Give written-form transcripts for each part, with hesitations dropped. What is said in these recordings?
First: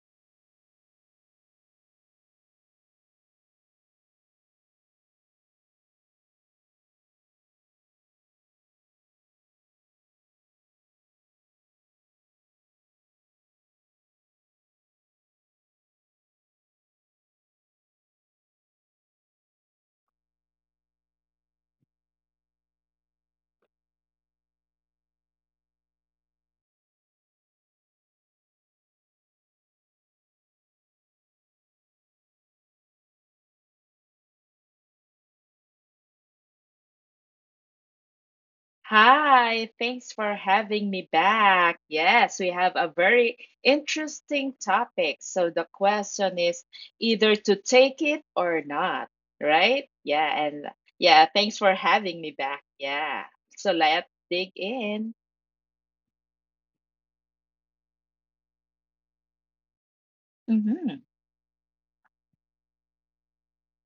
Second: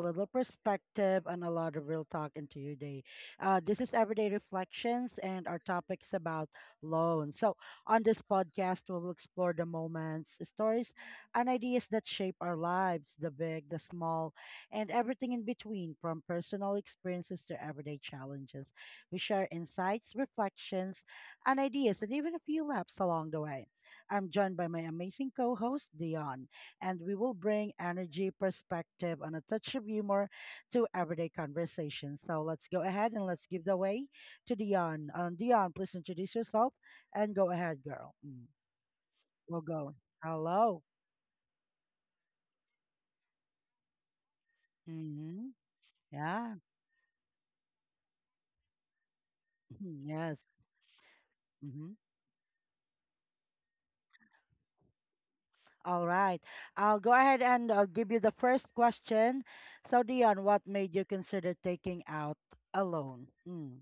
little perspective, and a lot of real talk into your day. This is Everyday Reflections, and our topic is about loans. So, on this podcast, we will explore the moments, stories, and ideas that shape our lives, the big, the small, and everything in between, from personal experiences to everyday challenges. We share insights, reflections, and ideas, and even a few laps along the way. I'm joined by my amazing co host, Dion, and we will bring energy, perspective, and a touch of humor to everyday conversations. So let's go ahead and let's give the way to Dion. Dion, please introduce yourself and go ahead, girl. We'll Hi, go. thanks for Hello. having me back. Yes, we have a very interesting topic. Mm-hmm. So the question Yeah. is either to take it or not, right? Mhm. Yeah, Yes. and yeah, thanks for Mm-hmm. having me back. Yeah. So let's dig in. All right. I'll go ahead and give you the first question. So, Dion, what made you consider taking out a loan? Mm.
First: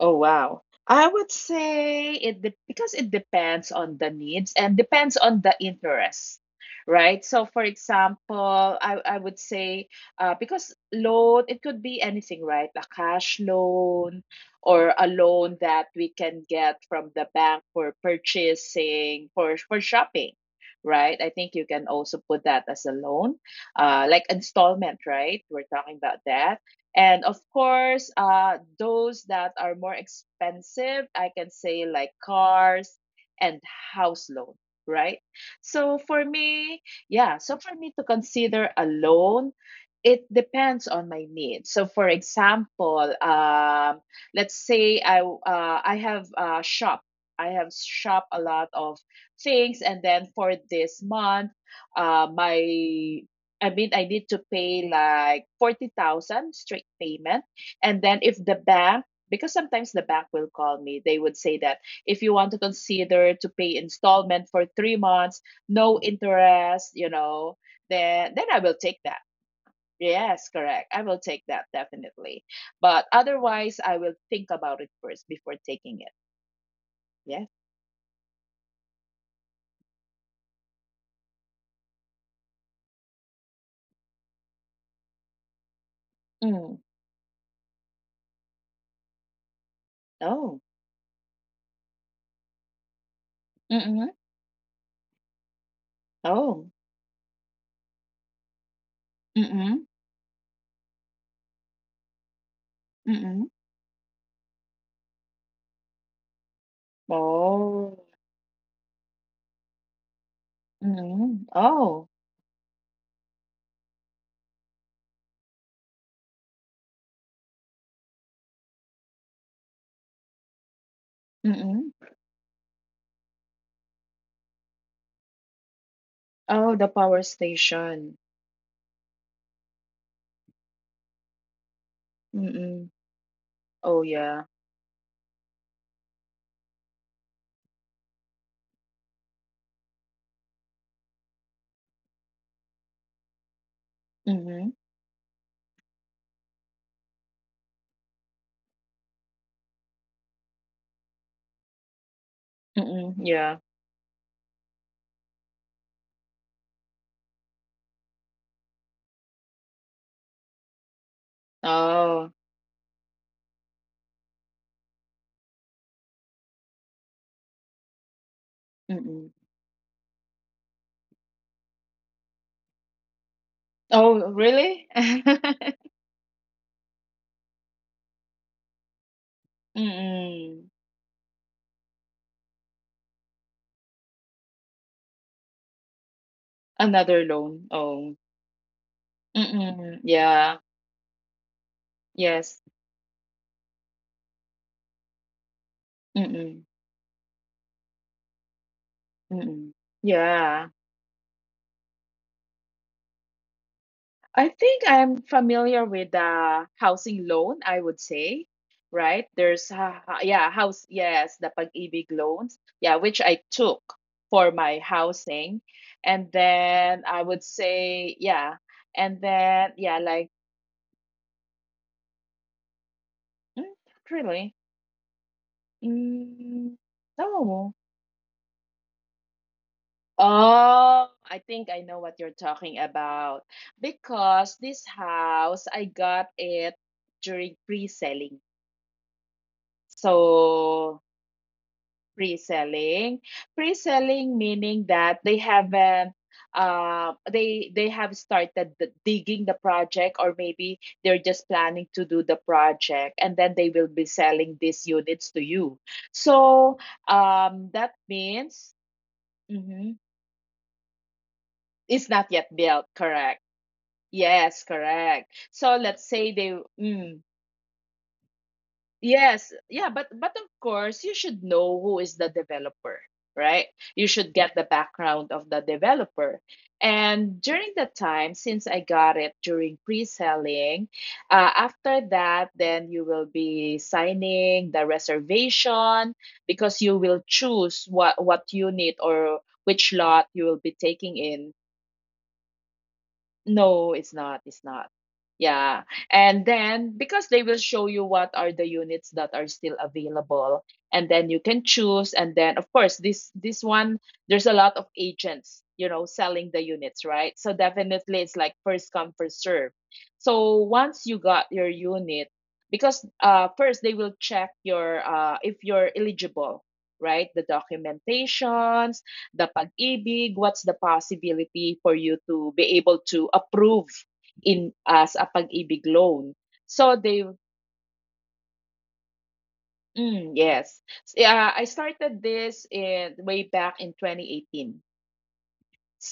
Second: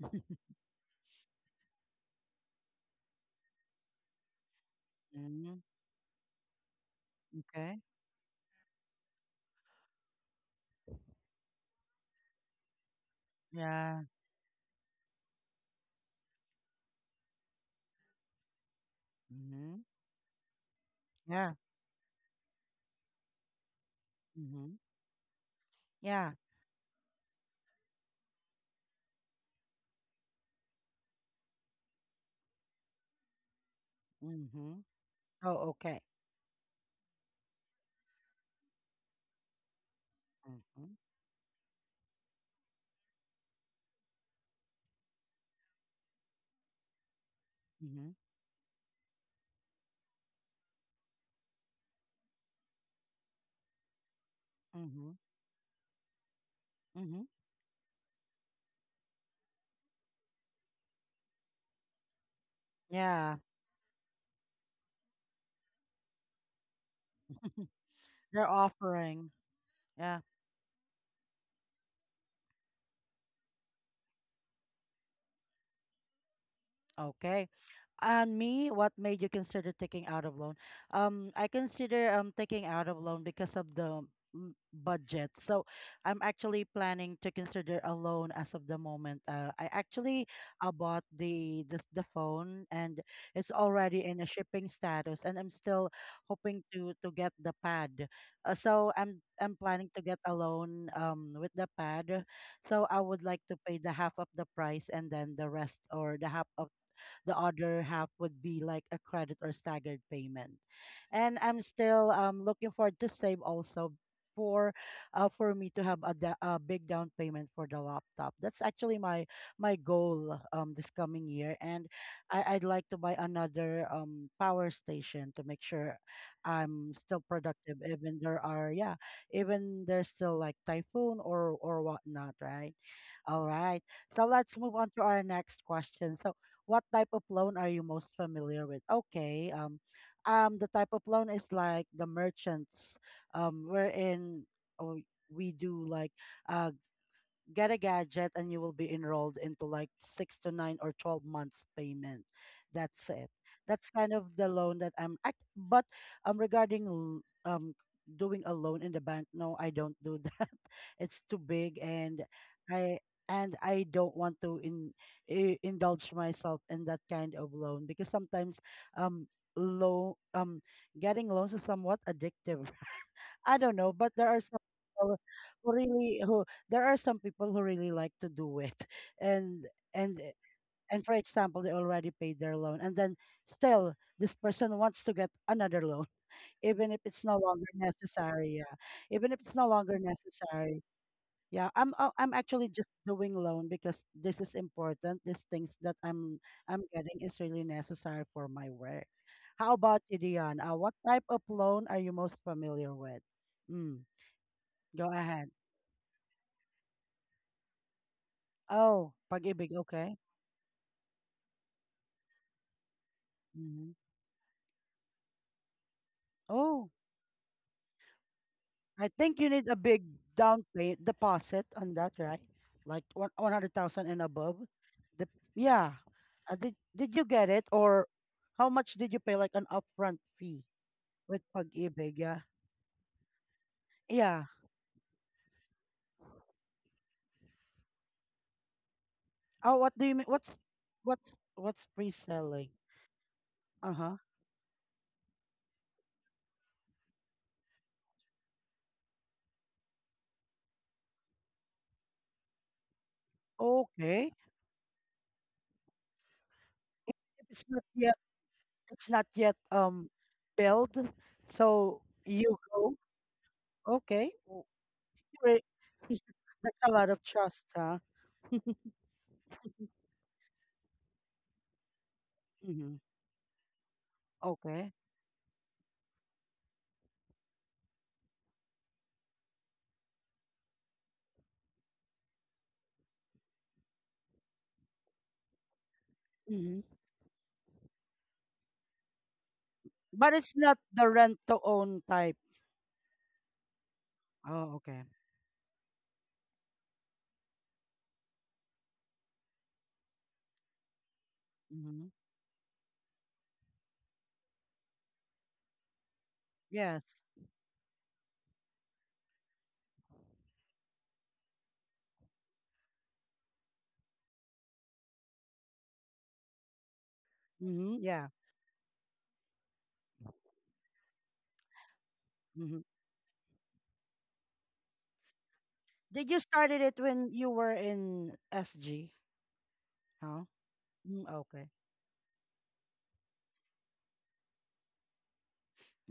Oh, wow. I would say because it depends on the needs and depends on the Mm. interest, right? So, for Okay. example, I would say because loan, it could be anything, right? A cash Yeah. loan or a loan that we can get from the bank for purchasing, for Mhm. shopping, right? I think Yeah. you can also put that as a loan, like Mhm. installment, right? We're talking about Yeah. that, and of course, those that are more expensive, I can say like cars and house loan, Mhm. right? Oh, So okay. for me, yeah, so for me to consider a loan, it depends Mhm. on my needs. So for example, let's say I have shop. I have Mhm. shop a lot of things, and then for this month, my I mean, I need to pay Mhm. like 40,000 straight Mhm. payment. And then if the bank, because sometimes the bank will call me, they would say that if you want to consider Yeah. to pay installment for 3 months, no interest, then They're I will take that. offering. Yeah. Yes, correct. I will take that definitely. But otherwise, I will think about it first before taking it. Yes. Okay. And me, what made you consider taking out of loan? I consider taking out of loan because of the budget. So I'm actually Mm. planning to consider a loan as of the moment. I actually Oh. Bought the phone, and it's already Mm-mm. in a shipping status, and I'm still hoping Oh. to get the pad. So I'm Mm-mm. planning to get a loan with the pad. So I would like Mm-mm. to pay the half of the price, and then the rest, or the half of the other Oh. half would be like a credit or staggered payment. And Mm-mm. I'm Oh. still looking forward to save also for for me to have a big down payment for the laptop. That's actually my goal this coming year, and Mm. I'd like to buy another power station to make sure I'm still Oh, the productive, power even there are station. yeah, even there's still like typhoon or whatnot, right? All Mm. right. So let's Oh, move on to yeah. our next question. So, what type of loan are you most familiar with? Okay. The type of loan is like the merchants, wherein oh, Mhm. we do like, uh, get a gadget and you will be enrolled into like six to nine or 12 months payment. That's it. Mm. That's kind Yeah. of the loan but regarding doing a loan in the bank. No, I don't do that. It's too big, and Oh. i I don't want to indulge myself in that kind of loan, because sometimes um Mm. low getting loans is somewhat addictive. I don't know, but Oh, really? people there are some people who really like to do it, and and eh, Mm. and for example, they already paid their loan, and then still this person wants to get another loan, even if it's no Another longer loan. Oh. necessary. Yeah, even if it's no longer Mm. Yeah. necessary. Yeah, I'm actually Yes. just doing loan because this is important. These things that I'm Mm. getting is really necessary for my work. How Mm. about you, Dion? Yeah. What type of loan are you most familiar with? Mm. I Go think ahead. I'm familiar with the housing loan, I would say, Oh, right? pag-ibig. There's, Okay. Yeah, house, yes, the Pag-ibig loans, yeah, which I Hmm. took for my housing. And Oh, then I would say, yeah, I think and you need a then, big yeah, like, down pay deposit on that, right? Like one one hundred mm, thousand and above. really? The, yeah. Uh, did Mm, Did you get it no. or how much did you pay, like an upfront fee Oh, with I think I know pag-ibig? what Yeah. you're talking about Yeah. because this house, I got it during pre-selling. Oh, what do you mean? What's So, What's What's pre-selling? pre-selling Uh huh. pre-selling meaning that they haven't they have started the digging the project, or maybe they're just planning to do the project, and then they will be Okay. selling these units to you. So It's not that yet. means, It's not yet mhm, built. So it's not you yet built, go. correct. Okay. Yes, correct. Great. So let's say they, That's a lot of mm, trust, huh? yes, yeah, but of course you should know who is the Hmm. developer, right? You should get the Okay. background of the developer. And during that time, since I got it during pre-selling, after that, then you will be signing the reservation, Hmm. because you will choose what unit or which lot But you it's will be not the taking rent in. to own type. No, it's not. It's Oh, not. okay. Yeah. And then, because they will show you what are the units that are still available, and then you can Hmm. choose. And then, of course, this one, there's a lot of agents, selling the units, Yes. right? So definitely it's like first come first serve. So once you got your unit, because first they will check your if you're eligible, right? The Hmm. Yeah. documentations, the pag-ibig, what's the possibility for you to be Hmm. able to approve in as a pag-ibig Did loan. you started So it they, when you were in SG? mm, Huh? yes. Mm, Yeah, okay. I started this in way back in 2018.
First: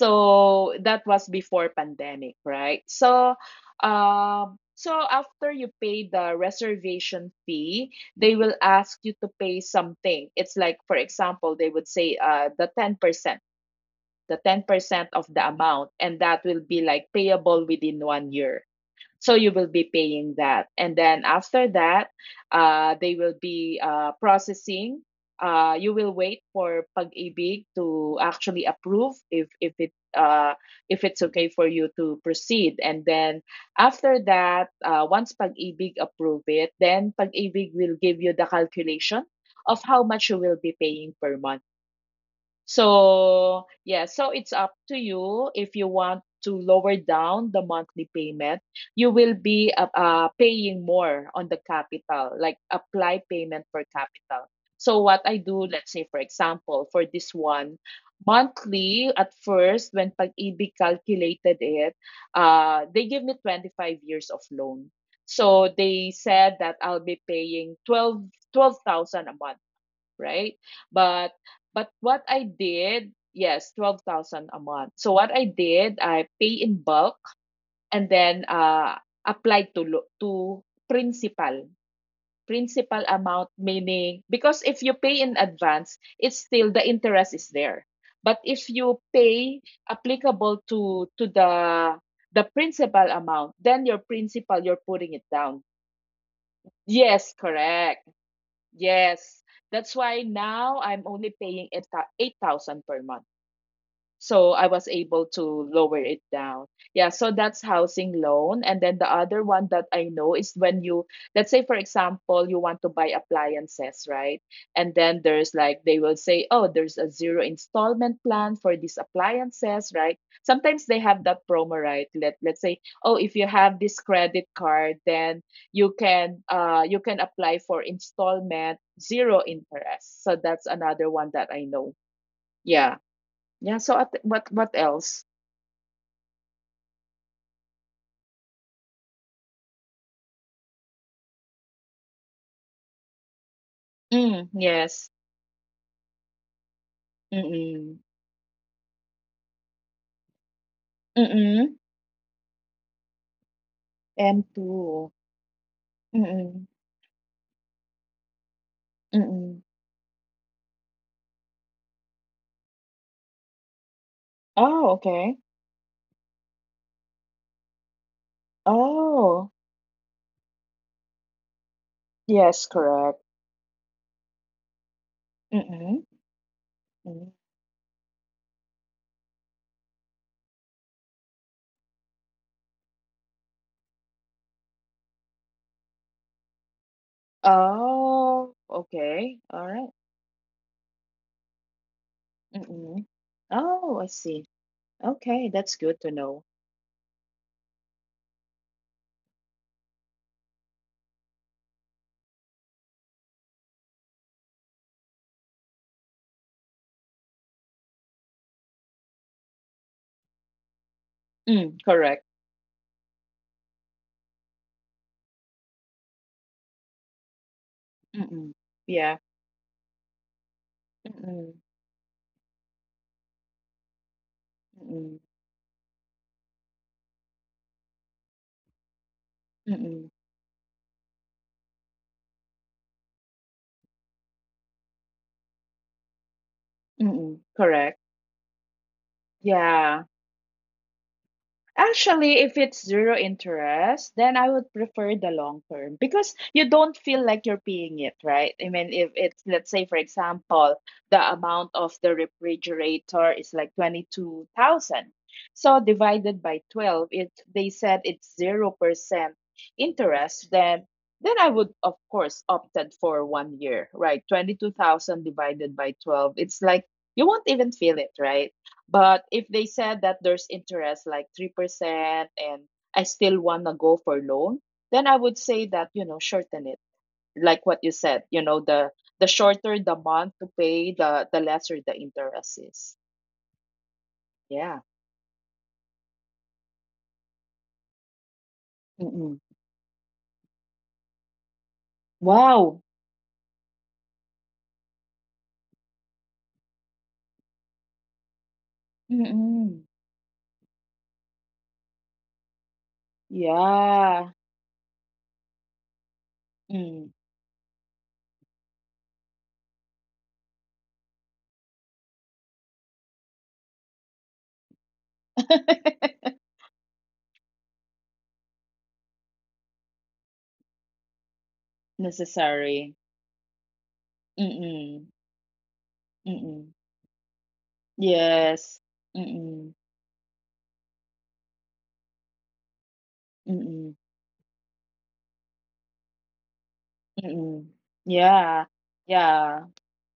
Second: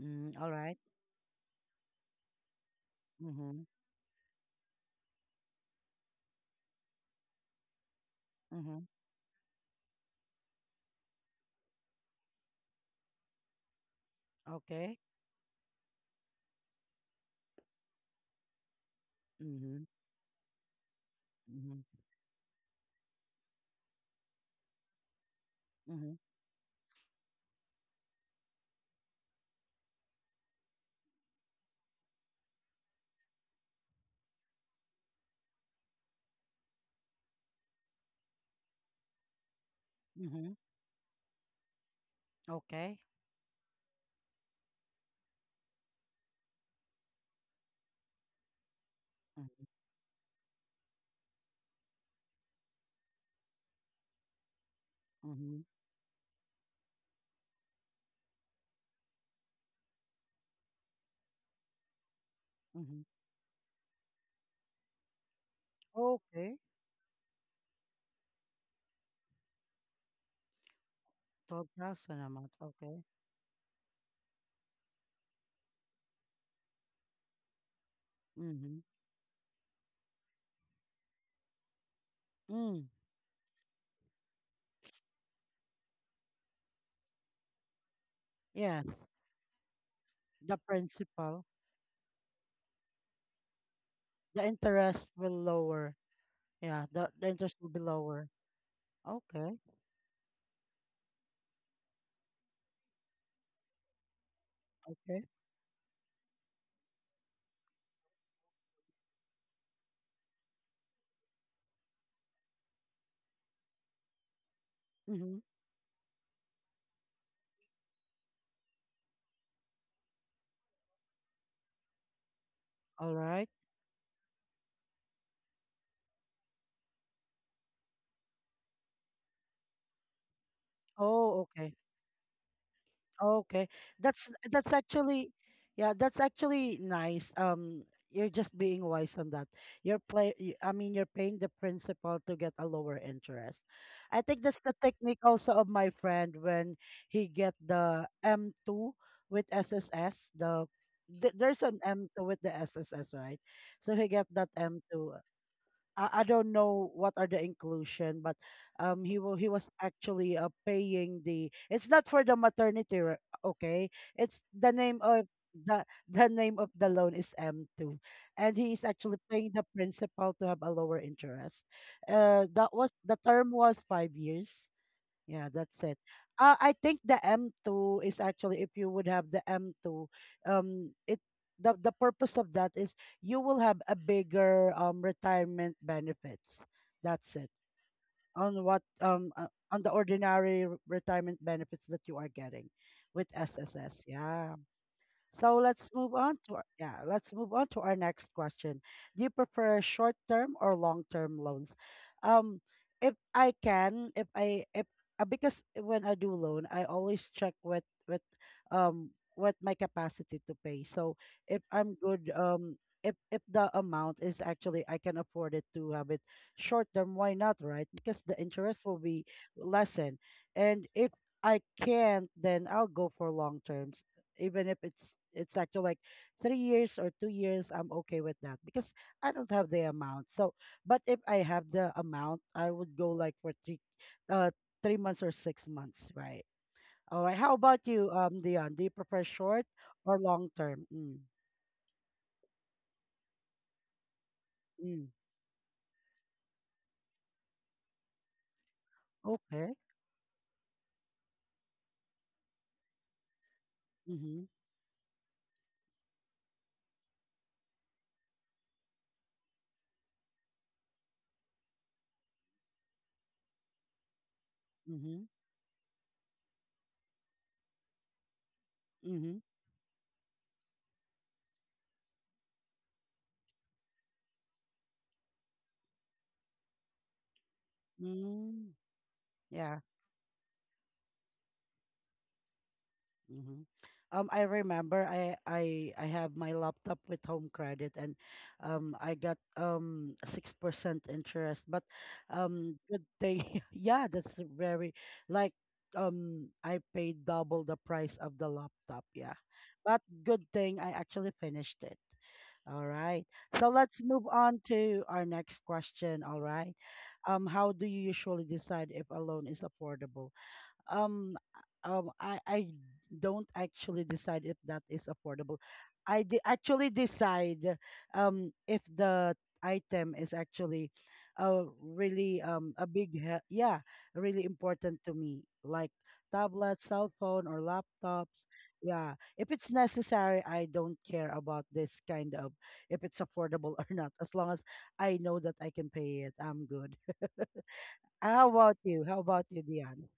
Mm, all right. that was before pandemic, right? So Mm-hmm. um so after you pay the reservation fee, they will Mm-hmm. ask you to pay something. It's like, for example, they would say the 10% the Okay. 10% of the amount, and that will be like payable within one year. So you will be Mm-hmm. paying that, and then after Mm-hmm. that, they will be processing. You will Mm-hmm. wait for pag-ibig to actually approve if it's okay for you to proceed, and then after that, once pag-ibig approve it, then pag-ibig will give you the calculation of how much you Mm-hmm. will be paying per month. Okay. So, yeah, so it's up to you if you want to lower down the monthly payment. You will be Mm-hmm. Paying more on the capital, like apply payment for capital. So, what I Mm-hmm. do, let's say, for example, for this one, monthly at first, when Pag-ibig calculated it, Mm-hmm. they give me 25 years of loan. So, they said Okay. that I'll be paying twelve thousand a month, right? But but 12,000 what a I month. Okay. did, yes, 12,000 a month. So what I did, I pay in bulk, and then Mm-hmm. Applied to principal. Mm. Principal amount, meaning because if you pay in advance, it's still the interest is there. But if Yes. you pay The applicable to to principal. the the principal amount, then your The principal, you're interest putting it will down. lower. Yeah, the Yes, interest will be correct. lower. Yes. Okay. That's why now I'm only paying 8,000 per month. So I was Okay. able to lower it down. Yeah, so that's housing loan. And then the other one that I know is when you, let's say, for example, you want to buy appliances, right? And then Mm-hmm. there's like, they will say, oh, there's a zero installment plan for these appliances, right? Sometimes they have that promo, right? Let's say, oh, All if you right. have this credit card, then you can apply for installment zero interest. So that's another one Oh, that I okay. know, yeah, Okay. yeah, so at That's what that's else? actually, yeah, that's actually nice. You're just being wise on that. I mean, you're paying the principal to get a lower interest. I think Mm, that's the yes. technique also of my friend when he get Mm-mm. the M2 with SSS. There's an Mm-mm. M2 with the SSS, right? So he get that M2. M2. I don't Mm-mm. know what are the inclusion, but he he Mm-mm. was actually paying the. It's not for the maternity, okay? It's the Oh, name of okay. The name of the loan is M2, and he is actually paying Oh, the principal to have a lower interest. That yes, was The correct. term was 5 years, yeah, that's it. Mm-mm. I think the Mm. M2 is actually if you would have the M2, it the purpose of that is you will have a bigger retirement benefits. That's it. Oh, On what um okay. uh, All on right. the ordinary retirement benefits that you are getting Mm-mm. with SSS. Oh, I see. Yeah. So Okay, that's let's good move to on know. to our, yeah, let's move on to our next question. Do you prefer short-term or long-term loans? Um, if I can, if I if Because when I do loan, I always check with what my capacity to pay. So if Mm, I'm correct. good, if the amount is actually I can afford it to have it short-term, why not, right? Because the Mm-mm. interest will Yeah. be lessen, and if Mm-mm. I can't, then I'll go for long terms, even if it's Mm-mm. Actually like 3 years or 2 years. I'm okay with that because I don't have the Mm-mm. amount. So but if I have the amount, I would go like for uh 3 months or 6 months, right? All right, Mm-mm. how about Correct. you, Dion? Do you prefer short Yeah. or long term? Mm. Actually, if it's zero interest, then I would Mm. prefer the long term, because you don't feel like you're paying it, right? I mean, if it's, let's Okay. say, for example, the amount of the refrigerator is like Mm-hmm. 22,000. So divided by 12, it they said it's 0% interest, then I would, of course, opted for one year, right? 22,000 Mm-hmm. divided by 12. It's like you won't even feel it, right? But Mm-hmm. if they said that there's interest like 3%, and I still want to go for loan, then I would say that, shorten it. Like what you said, Mm, the shorter yeah. the month to pay, the lesser the interest is. Mm-hmm. I Yeah. remember I have my laptop with home credit, and I got Mm-mm. 6% interest. But Wow. good thing. Yeah, that's very like I paid double the price of the laptop, yeah. Mm-mm. But good thing I actually finished it. All right. So let's move Yeah. on to our next question. All right. Mm. How do you usually decide if a loan is affordable? um I don't actually decide if that is affordable. Actually decide if the item is actually really Necessary. Yeah, really important Mm-mm. to me like Mm-mm. tablet, cell phone or laptops. Yes. Yeah, if it's Mm-mm. necessary, I don't care about this kind of, if it's affordable or Mm-mm. not. As long as I know that I can pay it, I'm good. Mm-mm. How Yeah. about you? How about you, Yeah. Diane?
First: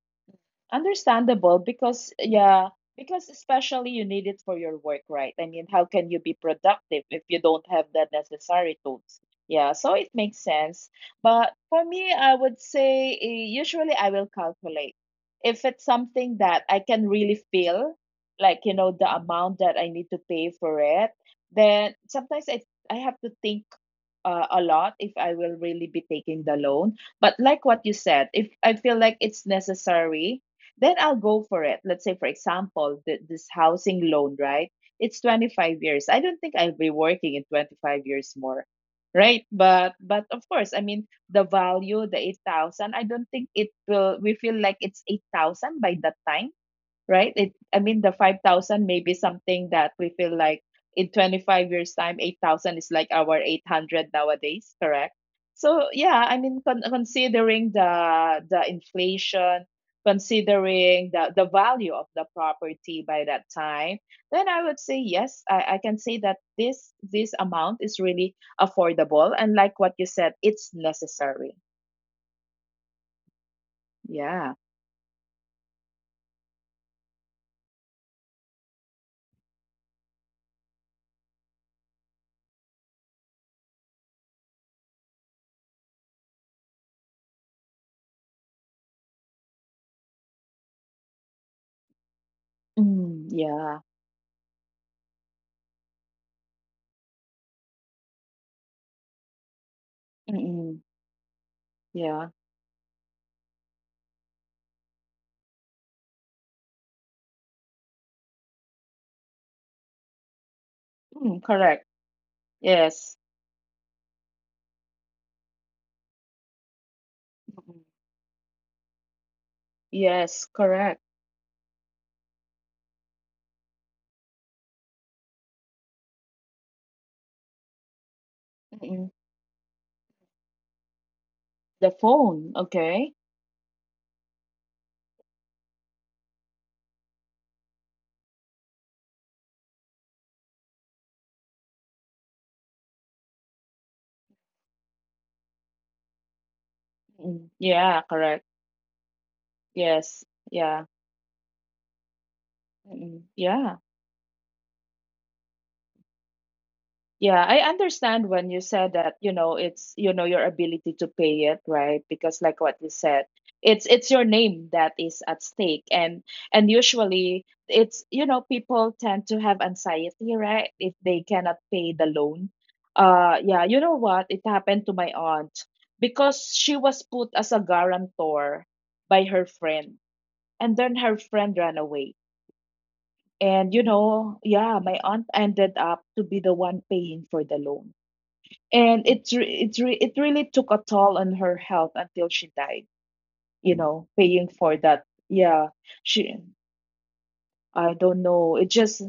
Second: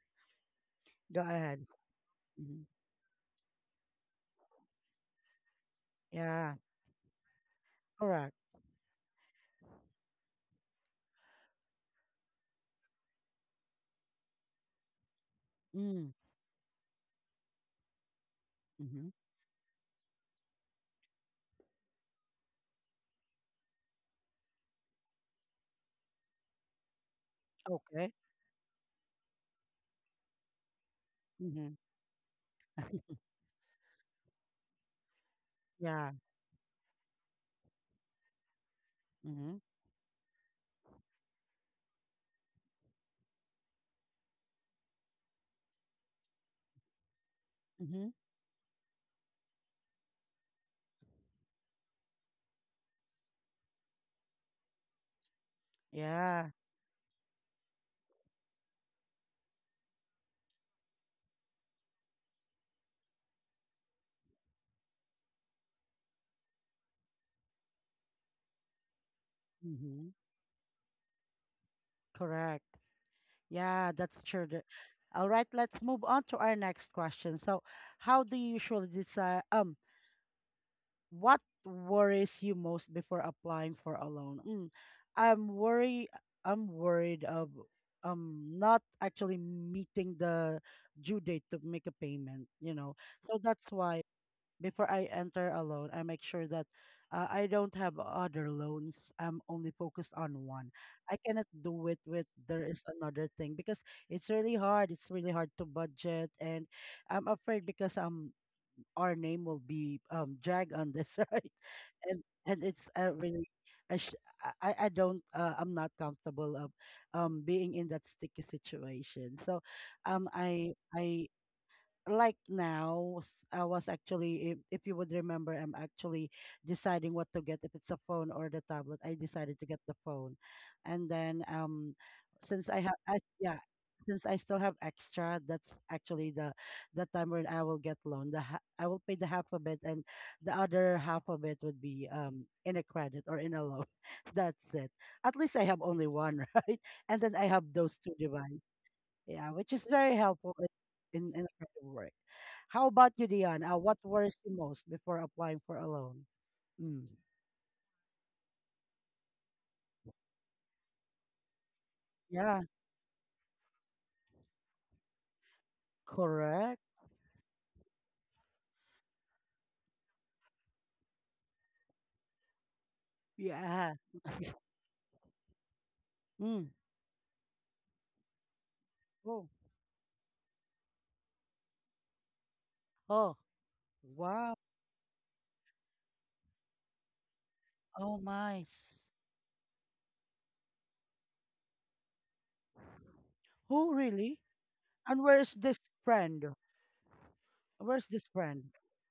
Go Understandable ahead. because, Mm-hmm. yeah, because especially you need it for your work, right? I mean, how can you be Yeah, productive if you don't have the correct. necessary tools? Yeah, so it makes sense. But for me, I would say usually I will calculate if it's Mm. something that I can really feel, like, the Mm-hmm. amount that I need to pay for it. Then sometimes I have to think a lot if I will really be taking the loan. But like what you Okay. said, if I feel like it's necessary, then I'll go for Mm-hmm. it. Let's say, for example, this housing loan, right? It's 25 years. Yeah. I don't think I'll be working in 25 years more, right? Mm-hmm. But of course, I mean the value, the 8,000. I don't think it will. We feel like it's 8,000 by that time, right? It, I mean, Mm-hmm. the 5,000 may be something that we feel like in 25 years' time, 8,000 is like our 800 nowadays, correct? So, yeah, I Yeah. mean, considering the inflation, considering the value of the property by that time, then I would say yes, I can say that this amount is really affordable. And like what you Mm-hmm. said, it's necessary. Correct. Yeah, that's true. Yeah. All right, let's move on to our next question. So, how do you usually decide what worries you most before applying for a loan? Mm. I'm worry I'm worried of not actually meeting the due date to make a payment. Mm, So that's yeah. why before I enter a loan, I make sure that I don't have other loans. I'm only focused on one. Mm-mm, I cannot do it yeah. with there is another thing, because it's really hard. It's really hard to budget, and I'm afraid because our name will be dragged on this, Mm, right? correct. And it's Yes. really. I, sh- I don't I'm not comfortable of being Mm. in that sticky situation. So Yes, correct. I like now, s- I was actually if you would remember, I'm actually deciding what to get, if it's a phone or the tablet. I Mm-mm. decided to get the phone, and then The since I phone, have I, okay. yeah, since I still have extra, that's actually the time when I will get loan. I will pay the half of it, and the other half of it would be in a credit or in a loan. That's it. At least I have only one, right? And then I Mm-mm. have those Yeah, two correct. devices, yeah, which is very Yes, helpful in yeah. in, in a kind of work. How about you, Mm-mm. Dion? Yeah, What worries you most before applying for a loan? Mm. yeah, I understand when you said that, it's, your ability to pay it, right? Because Yeah, like what you said, it's your name that is at stake, and correct. usually it's, people tend to have anxiety, right? If they cannot pay the loan. Yeah, you Yeah. know what? It happened to my aunt because Mm. she was put as a guarantor by Oh, her friend, and then her friend ran away. oh, And wow. yeah, my aunt ended up to be the one paying for the loan, Oh my. and it really took a toll on her health until she died you Oh, know really? paying for that. And where's Yeah. this She, friend? I Where's this don't know, friend? it just,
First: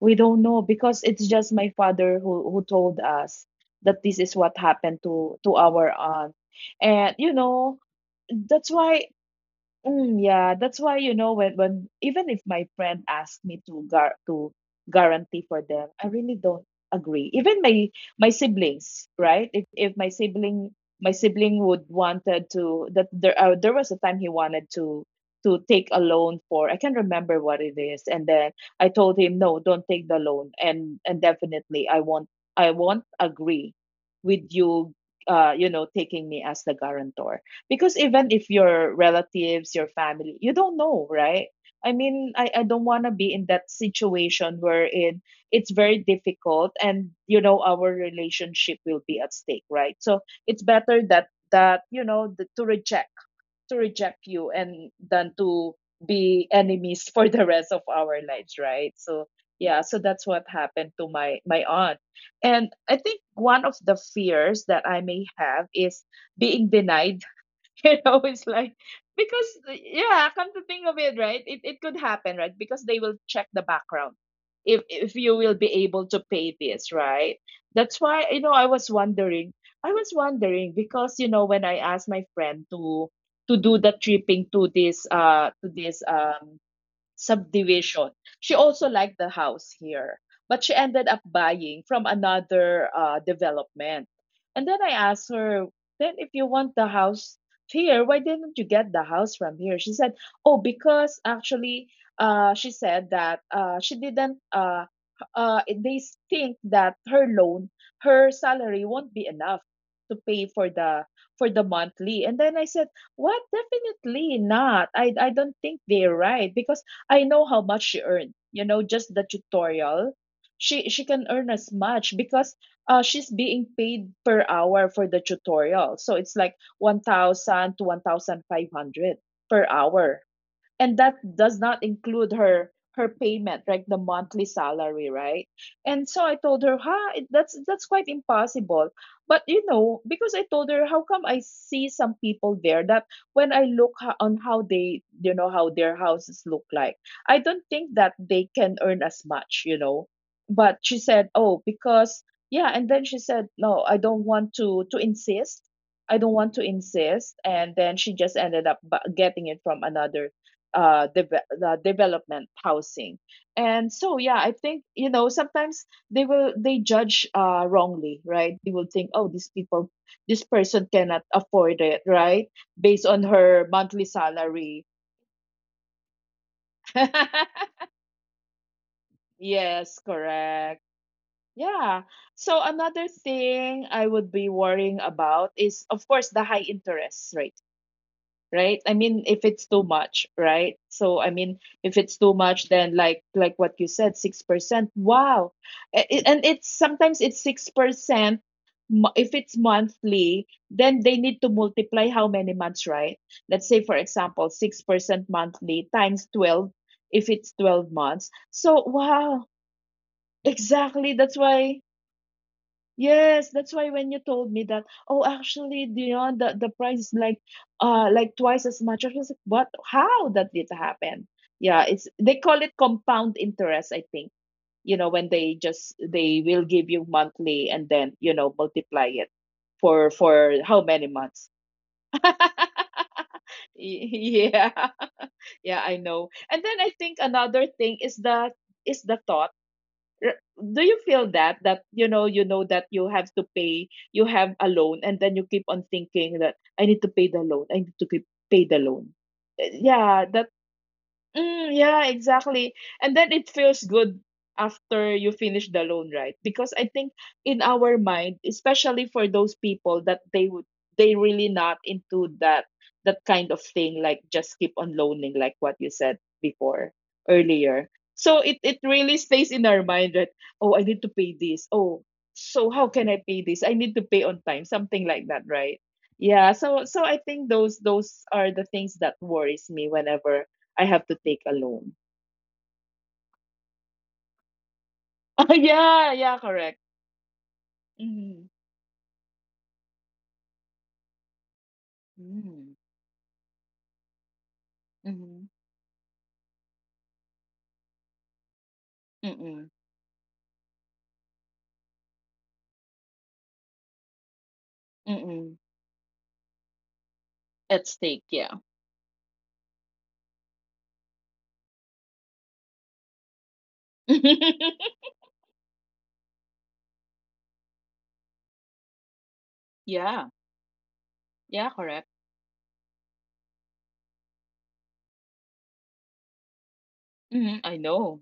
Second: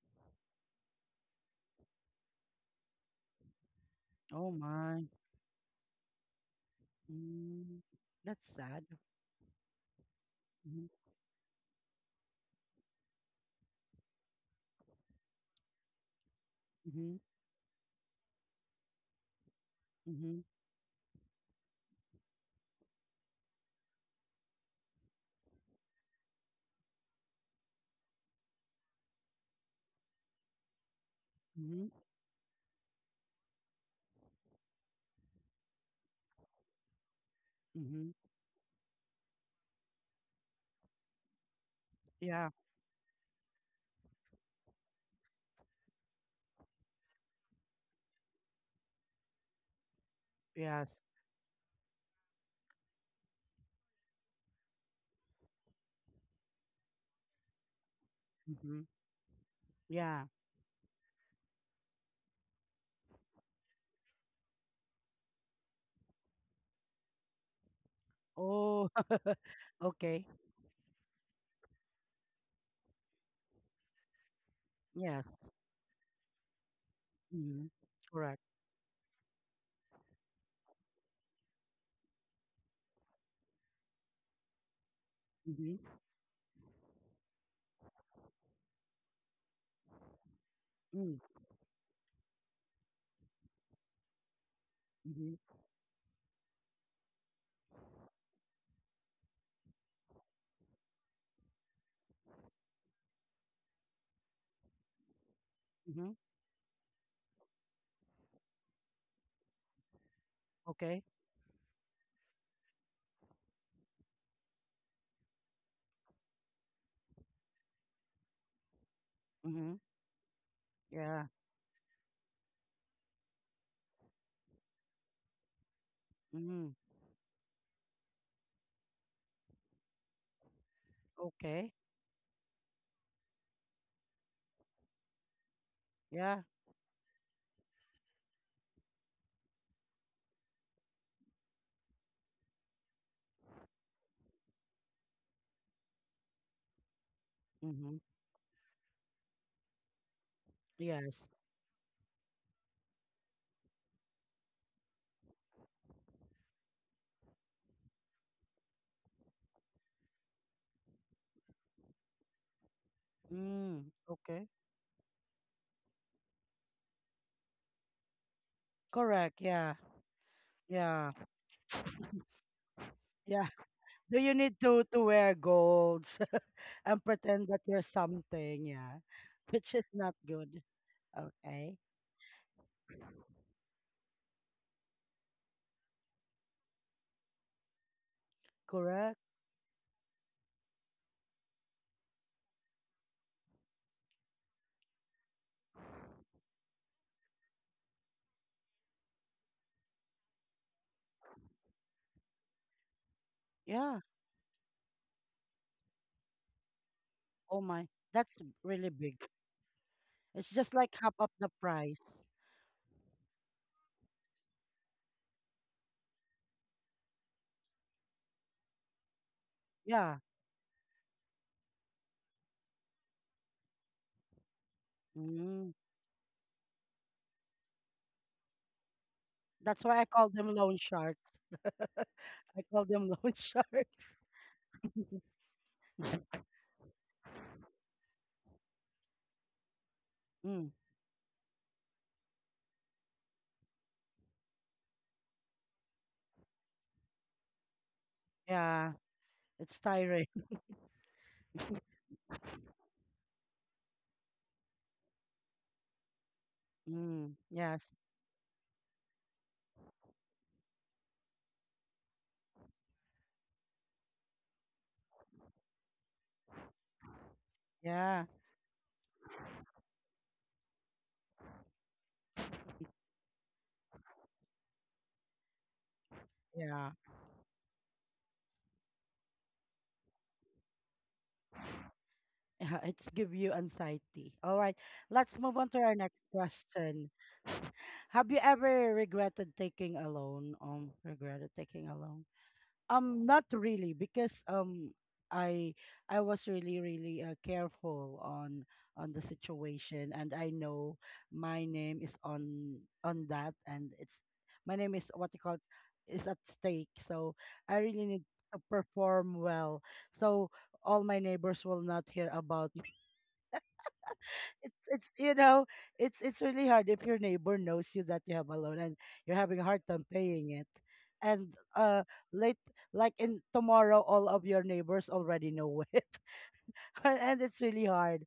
we don't know, because it's just my father who told us that this is Oh what happened my. to our aunt. And Mm. That's that's sad. why. Mm, yeah, that's Mm-hmm. why when even if my friend asked me to gar to guarantee for them, I really don't Mm-hmm. agree. Even my siblings, right? If my Mm-hmm. sibling my sibling would wanted to that there there was a time he wanted to take a loan for I can't remember what it is, and then I told him no, don't take the loan, and definitely Mm-hmm. I won't agree with you, taking me as the guarantor, because Mm-hmm. even if your relatives, your family, you don't know, right? I mean, Yeah. I don't want to be in that situation wherein it's very difficult, and you know our relationship will be at stake, right? So it's Yes. better that to reject, to reject you and than to be enemies for the rest of our lives, Mm-hmm. right? So yeah, so Yeah. that's what happened to my aunt. And I think one of the fears that I may have is being denied, you know, it's like, Oh. because Okay. yeah, come to think of it, right? It could happen, right? Because they will check the background if you Yes. will be able to pay this, right? Mm-hmm. That's why you Correct. know I was wondering, I was wondering, because you know when I asked my friend to do the tripping to Mm-hmm. this subdivision. She also liked the house here, but she ended up Mm-hmm. buying from another development. And then I asked Mm-hmm. her, then if you want the house here, why didn't you get the house from here? She said, oh, because actually, she said that she didn't. They Mm-hmm. think that her loan, her salary won't be enough to pay for Okay. the monthly. And then I said, what? Definitely not. I don't think they're right because I know how much she earned. You know, just the Mm-hmm. tutorial, she can Yeah. earn as much, because she's being paid per hour for the tutorial. So it's like Mm-hmm. 1,000 to 1,500 per hour, and that does Okay. not include her payment, like the monthly salary, right? And so I Yeah. told her, huh, that's quite impossible. But you know, because I told her, how come I see some people there that when I look on how they, you know, how their houses look like, I don't think Mm-hmm. that they can earn as much, you know? But she Yes. said, oh, because yeah, and then she said, no, I don't want to insist, I don't want to insist. And then she just ended up getting it from another the development housing. Mm. And so yeah, Okay. I think you know sometimes they judge wrongly, right? They will think, oh, Correct. these Yeah. people, this person Yeah. cannot afford it, right? Based on Yeah. her monthly Do you need to salary. to wear golds and pretend that you're something? Yeah. Which is Yes, not good. correct. Okay. Yeah. So another thing I would be worrying about is, of course, the high interest rate, right? I mean, Correct. if it's too much, right? So I mean, if it's too much, then like what you said, 6%. Wow, and it's sometimes it's 6%. If it's monthly, then they need to multiply how many months, right? Let's say, for Yeah. example, 6% monthly times 12. If it's Oh my. 12 months, That's so really big. wow. It's just like Exactly. half of That's the why, price. yes, that's why when you told me that, oh, actually, you know, the price is like twice as much. I was like, what? Yeah. How that did happen? Yeah, it's, they call it compound interest, I think. You know, when Mm. They will give you monthly and then you know multiply it That's why I for call them how loan many sharks. months? I call them loan sharks. Yeah, yeah, I know. And then I think another thing is the thought, Mm, do you feel that you know, you know that you have to pay, you have a loan, and then you keep on thinking that I need to pay the loan, I need to keep, pay the yeah, loan. It's yeah. tiring. Mm, yeah, exactly. And then it feels good after you finish the loan, right? Because I think Mm, in our yes. mind, especially for those people that they would, they really not into that kind of thing, like just keep on loaning, like what you said before, earlier. Yeah. So it really stays in our mind that, oh, I need to pay this. Oh, so how can I pay this? I need to pay on time, something like that, right? Yeah, so Yeah. I think those are the things that worries me whenever I have to take a loan. Yeah. It's give you anxiety. All right. Let's move on to our Yeah, next yeah, correct. question. Have you Mm-hmm. ever regretted taking a loan? Regretted taking a loan? Mm-hmm. Not really because Mm-hmm. I I was really careful on the Mm-mm. situation, and I know my name is on that, and it's my name is what you call it, Mm-mm. is at stake. So I At really need stake, to yeah. perform well so all my neighbors will not hear about it's it's you know it's really hard if your neighbor knows you that you have a loan and you're having a hard time Yeah, paying it and yeah, correct. late, like in tomorrow all of your neighbors already know it, and it's Mm-hmm. I really hard. know.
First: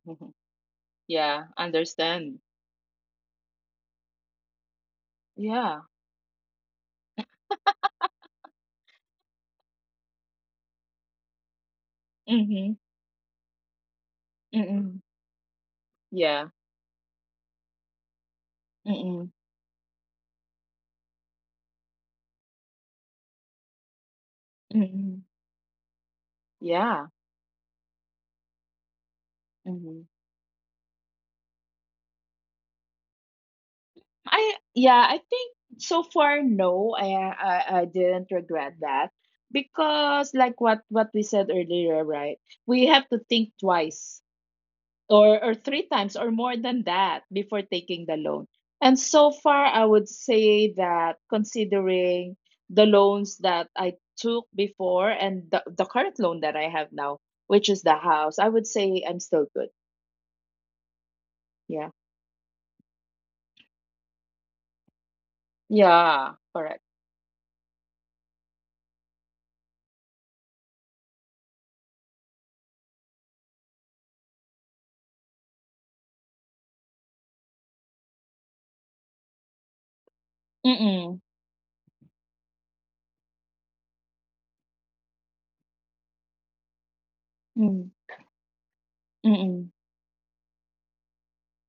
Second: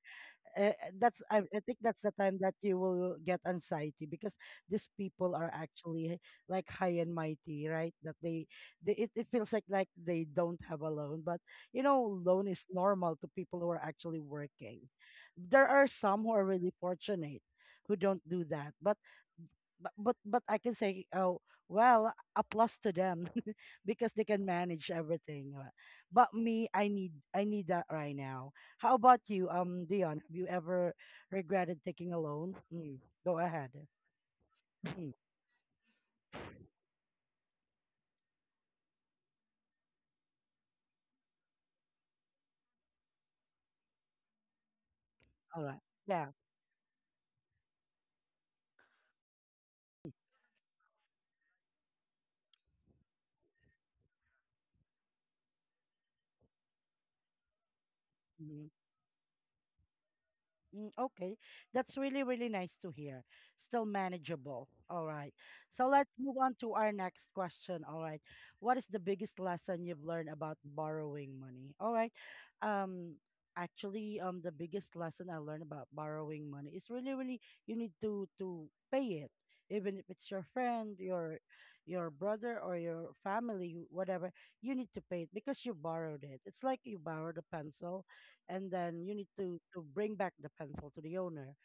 uh, that's Yeah, I think that's the time understand. that you will get anxiety because these people are Yeah. actually like high and mighty, right, that they it, it feels like they don't have a loan. But you know loan is Mm-hmm. normal to people who are actually working. Mm-mm. There are some who are Yeah. really fortunate who don't do that, but Mm-mm. But I can say, oh, well, a plus to them because they can manage Mm-mm. everything. But me, Yeah. I need that right now. How about you, Mm-hmm. Dion? Have you ever regretted taking a loan? Go ahead. I, yeah, Mm, I think so far no, I didn't regret that because like what we said earlier, right? We have to think twice or all right. three times Yeah. or more than that before taking the loan. And so far, I would say that considering the loans that I took before and the current loan that I have now, which is the house, I would Mm-hmm. say I'm still good. Mm, okay, Yeah. that's really, really nice to hear. Still manageable. All right. So let's Yeah. move on to Correct. our next question. All right. What is the biggest lesson you've learned about borrowing money? All right. Um, Actually, the biggest lesson I learned about borrowing money is really, really you need to pay it, even if it's your friend, Mm-mm. Your brother or your family, whatever. You need to pay it because you borrowed it. It's like you borrowed a Mm. pencil and then you need to Mm-mm. Bring back the pencil to the owner.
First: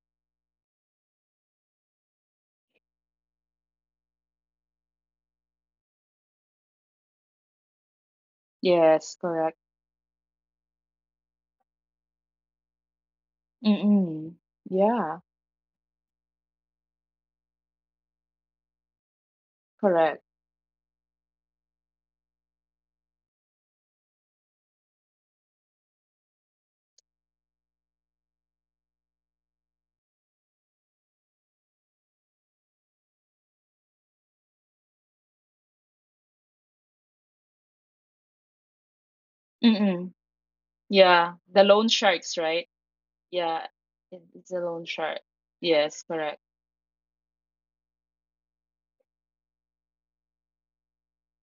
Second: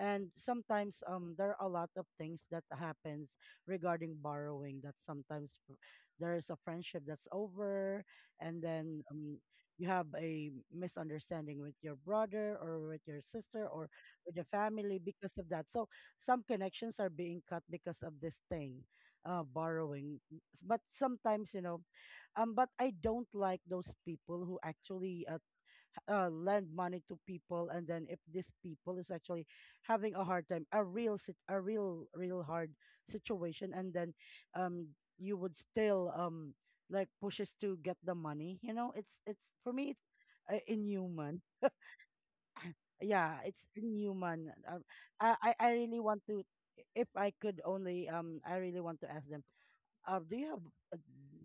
And sometimes there are a lot of things that happens regarding borrowing, that sometimes there is a friendship that's over. And then Yes. Correct. you have a misunderstanding with your brother or with your sister or Mm-mm. with the family Yeah. because of that. So some connections are being cut because of this thing, borrowing. Correct. But sometimes, you know, but I don't like those people who actually lend money to people, and then if this people is actually having a hard time, a real real hard situation, and then um you would still like pushes to get the money. You know, it's for me, it's Mm-mm. Yeah. inhuman. The loan sharks, right? Yeah, it's Yeah. Inhuman. It's a loan shark. I really Yes. want to, Correct. if I could only I really want to ask them, do you have, uh,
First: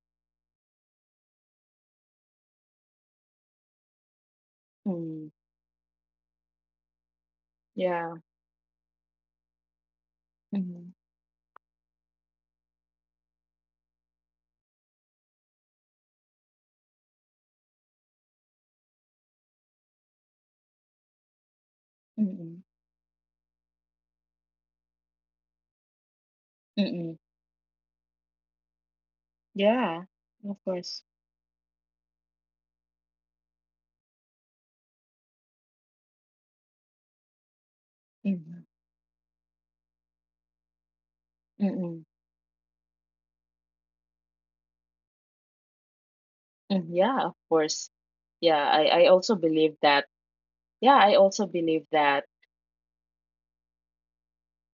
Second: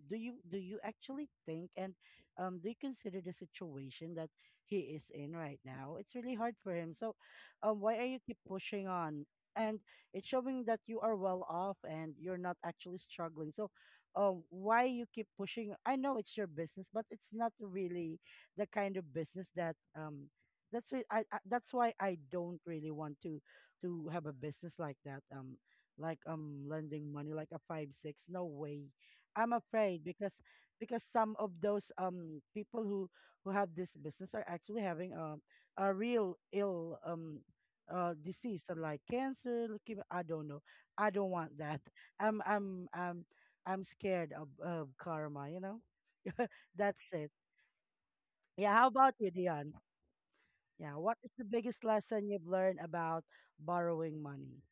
do you actually think and do you consider the situation that he is in Mm. right now? It's really hard for him. So, why are Yeah. you keep pushing on? And it's showing that Mhm, you are well off and you're not actually struggling. So, why you keep pushing? I know it's your business, but it's not really the kind of business that That's why I mm, don't really want to have a business like that. Like lending mm. money like a five six. No way, I'm Yeah, afraid. Because of course. Some of those people who have this business are actually having a real ill Mhm, disease, or like cancer, leukemia, I don't know. I don't want mm, that. mm. i'm i'm i'm I'm scared of karma, you know. That's Yeah, of it. course. Yeah, Yeah, how I about also you, believe Dion? that. Yeah, Yeah, I what is also the believe biggest that. lesson you've learned about borrowing money?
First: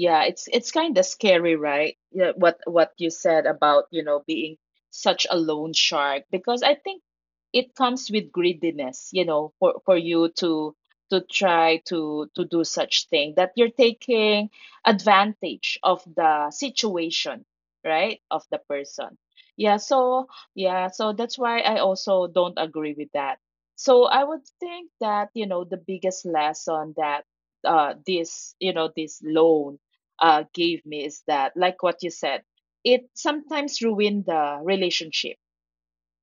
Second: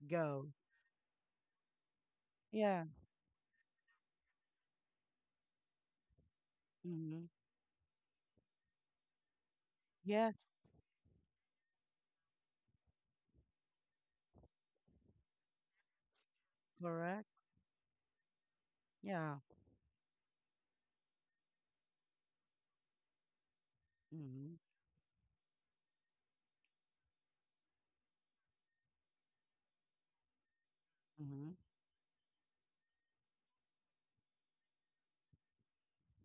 Yeah, Go. it's kind of scary, right? Yeah, Yeah. what you said about, you know, being such a loan shark, because I think Hmm. it comes with greediness, you know, for you Yes. To try to do such thing that you're taking advantage of the Correct. situation, right? Of the person. Yeah. Yeah, so yeah, so that's why I also don't agree with that. So I would Mm-hmm. think that, you know, the biggest lesson that this you know this loan gave me is Mm-hmm. that, like what you said, it sometimes ruined the relationship,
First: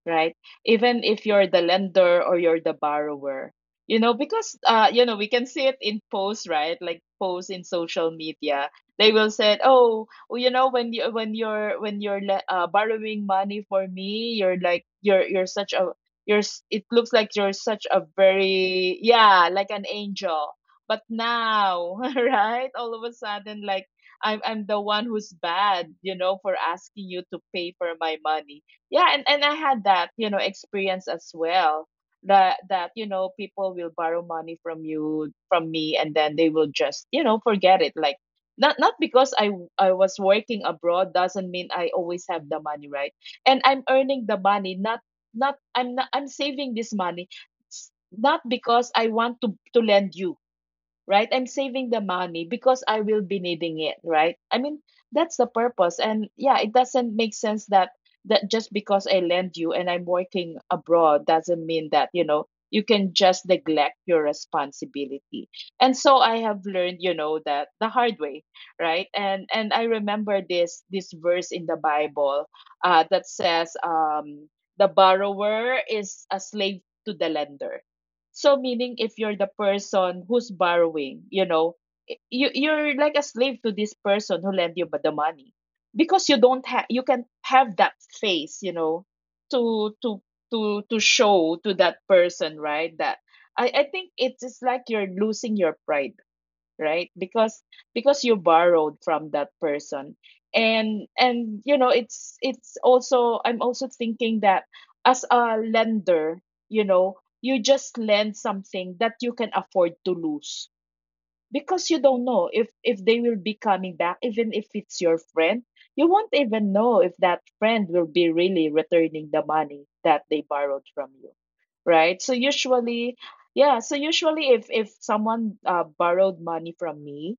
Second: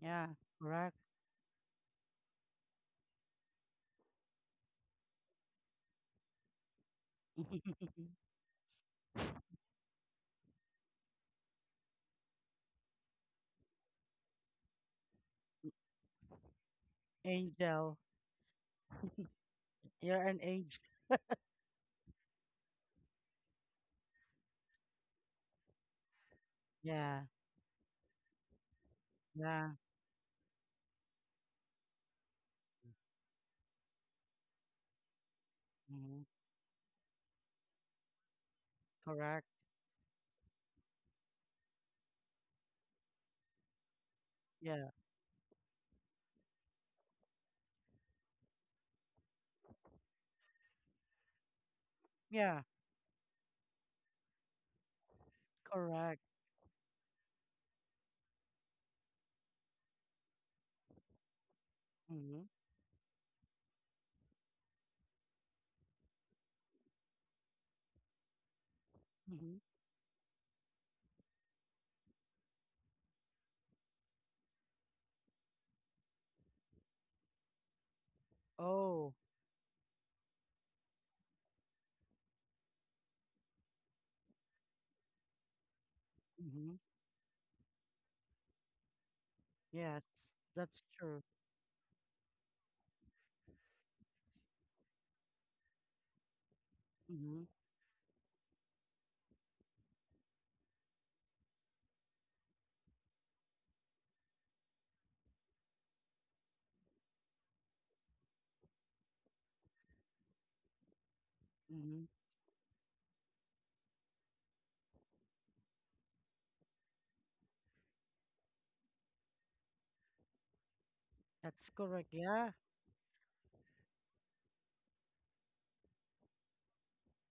Yeah. right? Correct. Even if you're the lender or you're the borrower. You know, because you know, we can see it in posts, right? Like posts in social media. They will say, "Oh, well, you know, when you when you're borrowing money for me, you're like you're such a, it looks like you're such Angel. a very, yeah, like an You're an angel. angel. But now, right? All of a sudden, like I'm the one who's bad, you know, for asking you Yeah. to pay for my money." Yeah, and I Yeah. had that, you know, experience as well, that you know, people will borrow money from you, from me, and Mm-hmm. then they will just, you know, forget it, like, not, not because Correct. I was working abroad doesn't mean I always have the money, right? And I'm earning the money, Yeah. not, I'm saving this money, s- not because I want to lend you, right? I'm saving the money Yeah. because I will be needing it, right? I mean, that's the purpose. Correct. And yeah, it doesn't make sense that just because I lend you and I'm working abroad doesn't mean that, you know, Mm-hmm. you can just neglect your responsibility. And so I have learned, you know, that the hard way, right? Mm-hmm. And I remember this verse in the Bible that says the borrower is a slave to the lender. So meaning, if Oh. you're the person who's borrowing, you know, you, you're like a slave to this person who lend you but the money, because you don't have, Mm-hmm. you can have that face, you know, to Yes. That's to true. show to that person, right? That I think it is like you're losing your pride, right? Mm-hmm. Because you borrowed from that person. And you know, it's also, I'm also thinking that as a lender, you know, you just lend something that you can afford to lose, because you Mm-hmm. don't know if they will be coming back, even if it's your friend, you won't even know if that friend will be really returning the money that they borrowed from you, That's correct. right? So Yeah. usually, yeah, so usually if someone borrowed money from me,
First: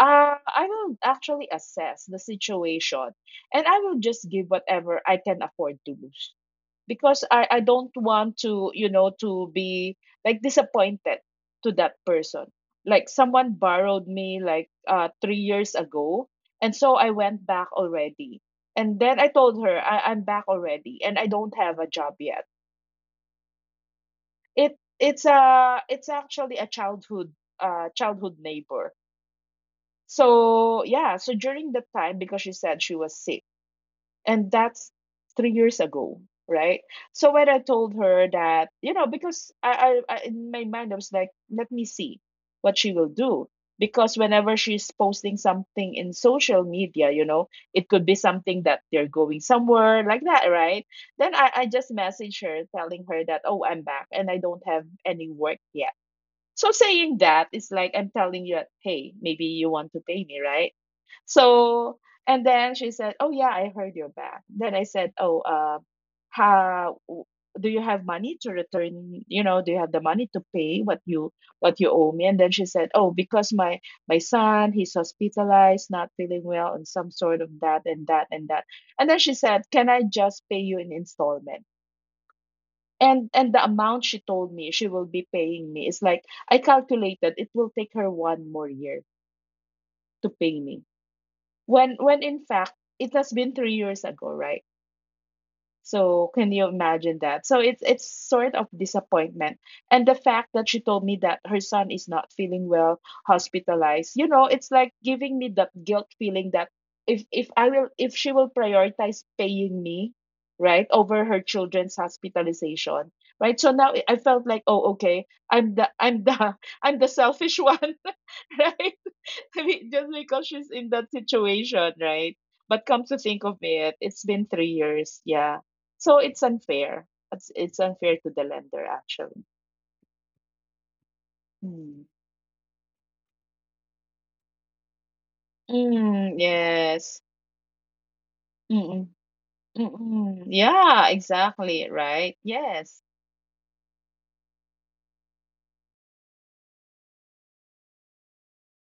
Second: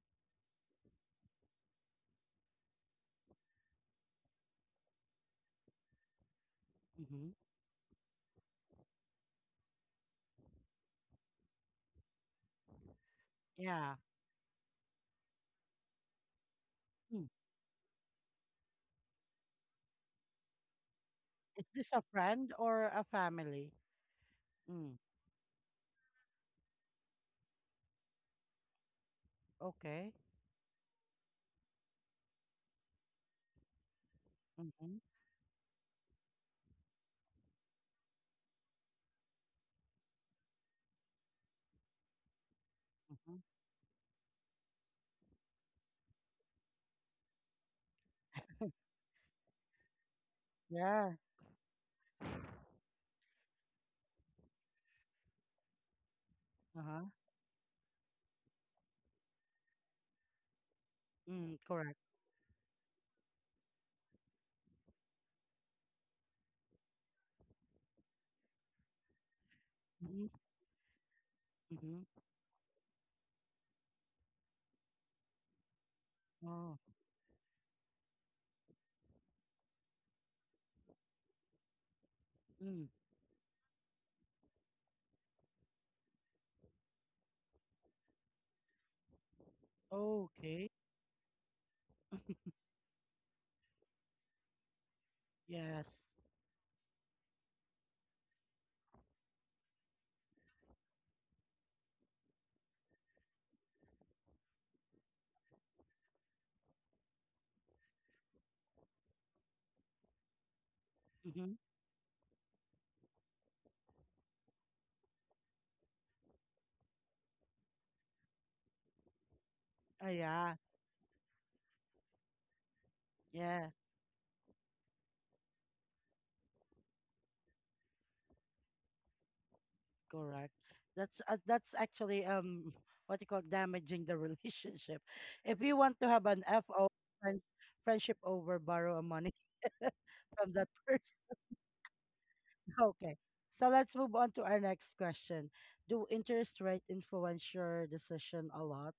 I will actually assess the situation and I will just give whatever I can afford to lose, Mm-hmm. because I don't want to, you know, to be like disappointed to that person. Like someone Yeah. borrowed me like 3 years ago. And so I Mm. went back already. And then I told her, I'm back already and I don't Is have a this a job yet. friend or a family? It Mm. it's a, it's actually a childhood childhood neighbor. Okay. So yeah, so during the time, because she said she was sick and that's Mm-hmm. 3 years ago, right? So when I told her that, because I in my mind, I was like, let me see what she will Mm-hmm. do. Because whenever she's posting something in social media, it could be something that they're going somewhere, like that, right? Yeah. Then I just message her telling her that, oh, I'm back and I don't have any work yet. So Uh-huh. saying that, it's like I'm telling you that, hey, maybe you want to pay me, right? Mm. Correct. So, and then she said, "Oh yeah, I heard you're back." Then I said, "Oh, how do you have money to return? You know, do you have the Mm-hmm. money to pay what you Mm-hmm. owe me?" And then she said, "Oh, because my son, he's hospitalized, not feeling Oh. well, and some sort of that and that and that." And then she said, "Can I just pay you in installment?" Mm. And the amount she told me she will be paying me is like, I calculated it will take her one more year to pay Okay. me, when in fact it has been 3 years ago, right? Yes. So can you imagine that? So it's sort of disappointment. And the fact that she told me that her son is not feeling well, hospitalized, it's like giving me that guilt feeling that, if she will prioritize paying me, right, over her Mm-hmm. children's hospitalization, right? So now I felt like, oh okay, I'm the I'm the selfish one. Right. I mean, Ah, just because yeah. she's in that situation, right? But come to think of Yeah. it, it's been 3 years. Yeah. So it's unfair. It's unfair to the lender, actually. Correct. That's Mm. actually what you call damaging the relationship. If you want to have an Mm, yes. friend, friendship over borrow a Mm-mm. money Mm-mm. from that Yeah, person. exactly. Right. Yes. Okay. So let's move on to our next question. Do interest rate influence your decision a lot?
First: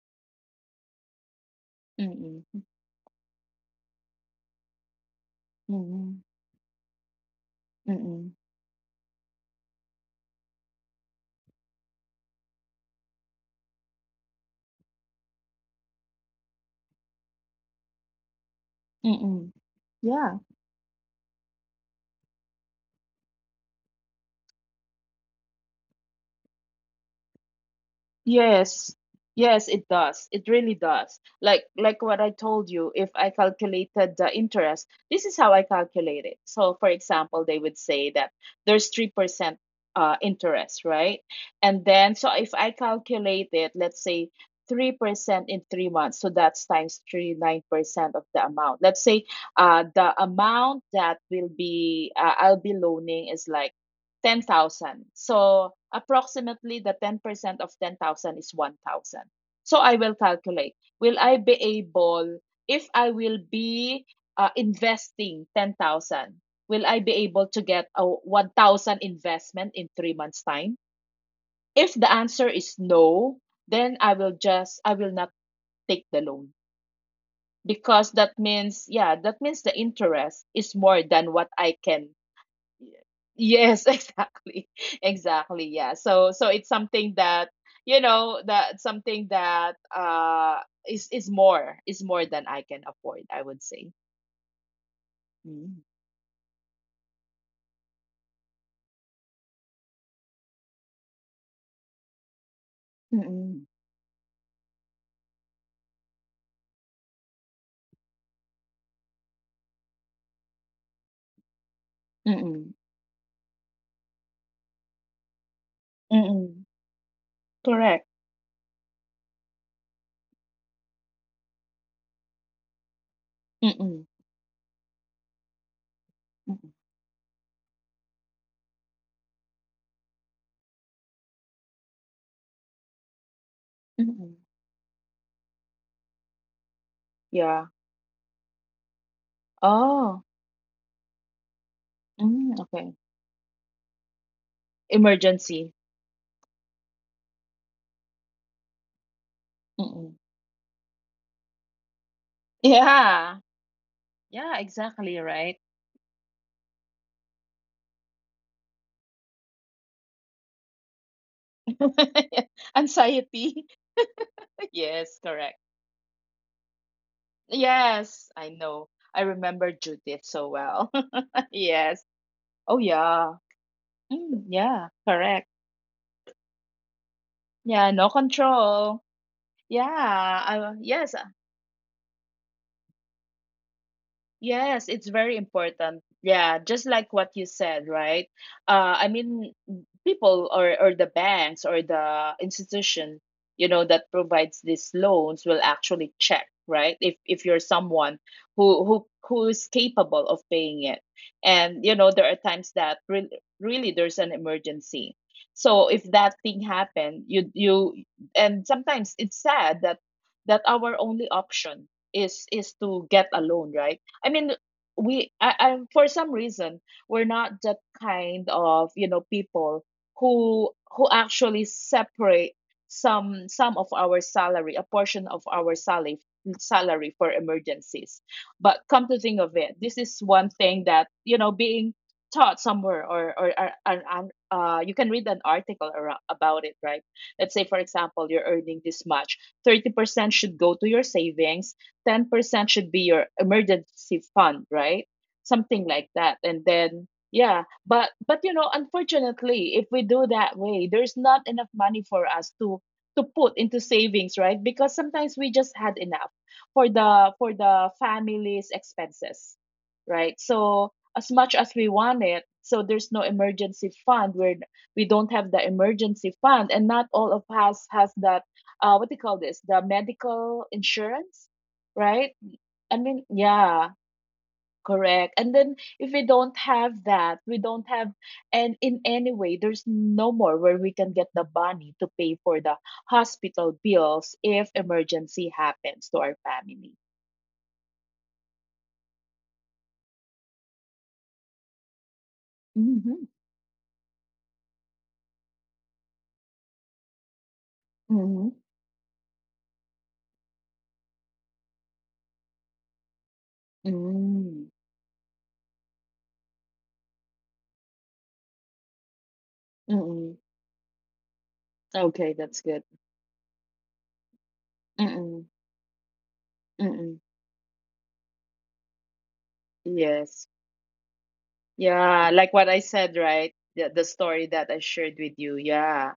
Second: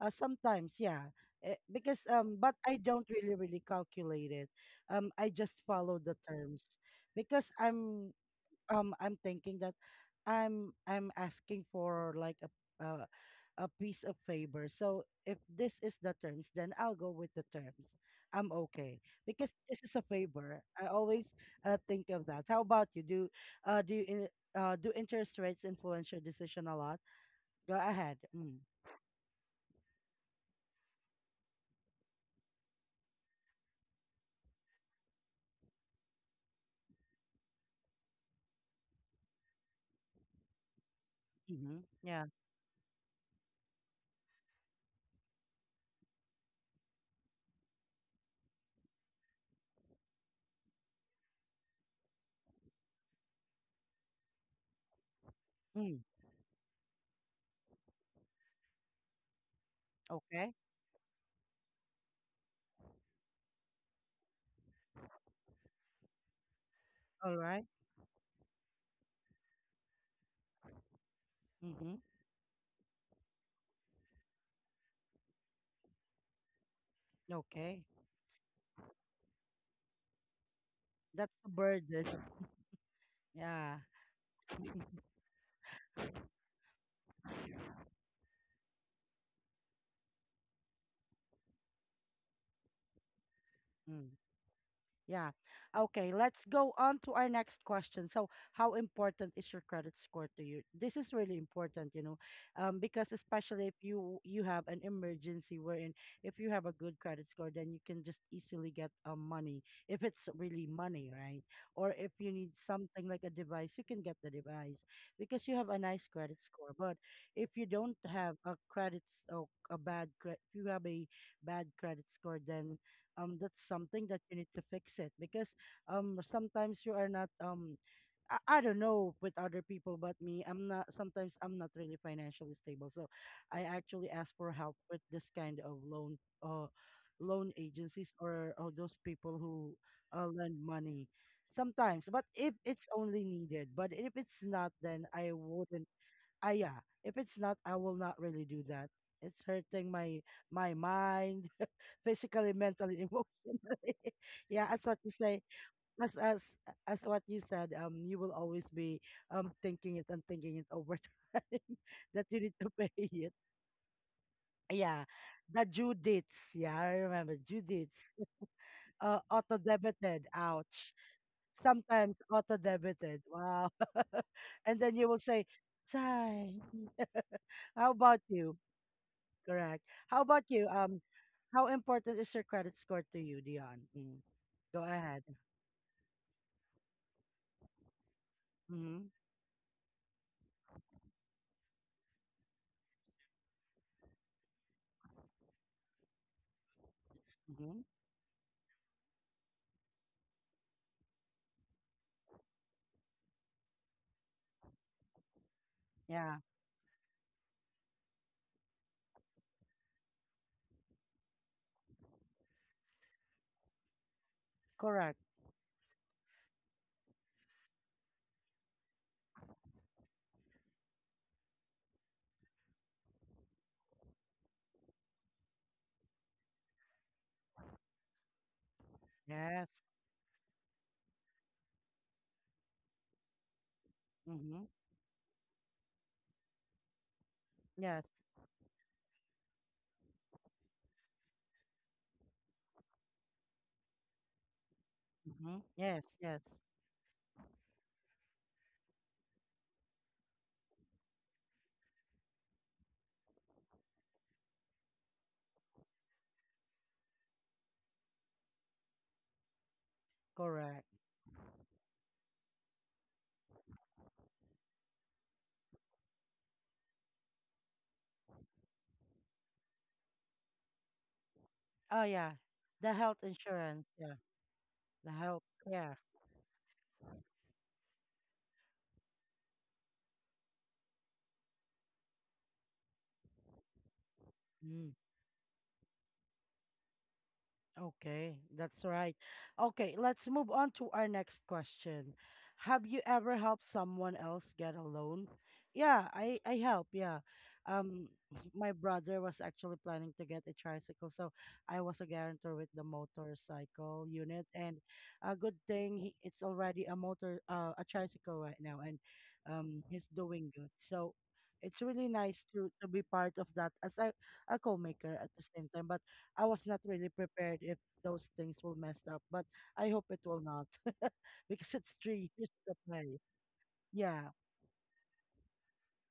Sometimes, yeah. Eh, because but Mm-mm. I don't really calculate it. I just follow the Mm-mm. terms because Mm-mm. I'm thinking that I'm asking for like uh, a piece of favor. So if this is the terms, then I'll go with the terms. I'm okay because Mm-mm. this is a Yeah. favor. I always think of that. How about you? Uh do you in, do interest rates influence your decision a lot? Go ahead. Mm. Yes. Yes, it does. It really does. Like what I told you, if I calculated the interest, this is how I calculate it. So for example, they would say that there's 3% interest, right? Mm-hmm. And then Yeah. so if I calculate it, let's say 3% in 3 months, so that's times 3, 9% of the amount. Let's say the amount that will be I'll be loaning is like 10,000. So Mm. approximately the 10% of 10,000 is 1,000. So I will Okay. calculate. Will I be able, if I will be investing 10,000, will I be All able to right. get a 1,000 investment in 3 months' time? If Mm-hmm. the answer is no, then I will just, I will not take the loan Okay. because that means, yeah, that means the interest is more than That's what a I burden. can. Y- Yeah. Yes, exactly. Exactly. Yeah. So, it's something that, that something that, is more, is more than I can afford, I would say. 嗯。Yeah. Mm. Okay, let's go on to our next question. So, how important is your credit score to you? This is really important, you know, because especially if Mm-mm. You have an emergency wherein if you have a good credit score, then you can just easily get money if it's really money, right? Or if you need Mm-mm. something like a device, you can get the device because you have a nice credit score. Mm-mm. But if you don't Correct. have a credit s- or a bad credit, if you have a bad credit score, then that's something Mm-mm. that you need to fix it because Mm-mm. sometimes you are not I don't know with other people, but me, I'm not, sometimes I'm not really financially stable. So I actually ask Mm-mm. for help with this kind of loan Yeah. agencies, or those people who Oh. lend money, sometimes, but if Mm, it's okay. only needed. But if it's not, then I Emergency. wouldn't. Ah, yeah, if it's not, I will not really do that. It's hurting my Mm-mm. my mind physically, mentally, Yeah. emotionally. Yeah, Yeah, as what you exactly, say, right? as as as what you said, you will always be thinking it and thinking it over time that you need to pay it. Anxiety. Yeah, Yes, correct. the due dates. Yeah, I remember due dates. Yes, I know. I Auto remember Judith debited. so well. Ouch. Yes. Sometimes auto Oh, debited. yeah. Wow. Mm, And yeah, then you will say, correct. "Sigh." Yeah, How no about you? control. Correct. Yeah, How about you? Yes. How important is your credit score to you, Dion? Mm. Go Yes, it's ahead. very important. Yeah, just like what you said, right? I Mhm, mean, people or the banks or the institution, that provides these loans will actually check, right? If you're mhm. someone who is capable of paying it, and there are times that re really there's an emergency. So if that Yeah, thing happened, you and sometimes it's sad that our only option is to get a loan, right? I mean, correct. I for some reason, we're not that kind of people who actually separate some of our salary, a portion of our salary for emergencies. But come to think of it, Yes. this is one thing that being taught somewhere, or Mhm. You can read an article about it, right? Let's say for Yes. example, you're earning this much. 30% should go to your savings, 10% should be your emergency fund, right? Mhm. Something like Yes, that. yes. And then yeah, but unfortunately, if we do that way, there's not enough money for us to put into savings, right? Because sometimes we just had enough for the family's expenses, right? So Correct. as much as we want it, so there's no emergency fund. We don't have the emergency fund, and not all of us has that, what do you call this? The medical insurance, Oh right? yeah. I The mean, health yeah, insurance, yeah. The correct. health, And then yeah. if we don't have that, we don't have, and in any way, there's no more where we can get the money to pay for the hospital bills if Mm. emergency happens to our family. Okay, that's right. Okay, let's move on to our next question. Have you Mm-hmm. ever helped someone else get a loan? Yeah, I help, yeah. Um Mm-hmm. my brother was actually planning to get a tricycle, so I was a guarantor with the motorcycle unit. Mm-hmm. And a good thing, it's already a tricycle right now, and he's Mm-mm. doing good. So it's really Okay, nice that's to good. Be part of that as a co-maker at Mm-mm. the same time. But I was not really Mm-mm. prepared if those things will mess up, but I hope it will Yes. not. Because it's Yeah, three like years what I to said, play. right? The Yeah. story that I shared with you. Yeah.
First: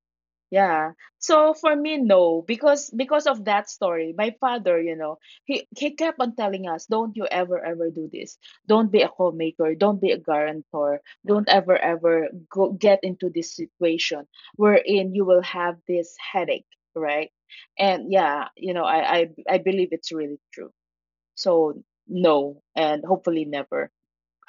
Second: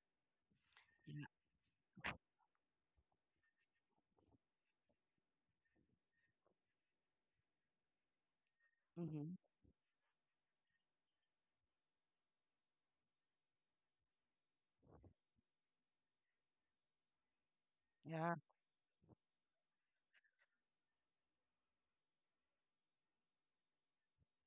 Yeah. Yeah. So for me, no, because of that story, my father, he kept on telling us, "Don't you ever ever do this. Don't be a Mm-hmm. homemaker. Don't be a guarantor. Don't ever ever go get into this situation wherein you will have this headache, right?" And Yeah. yeah, I believe it's really true. So no, and hopefully never.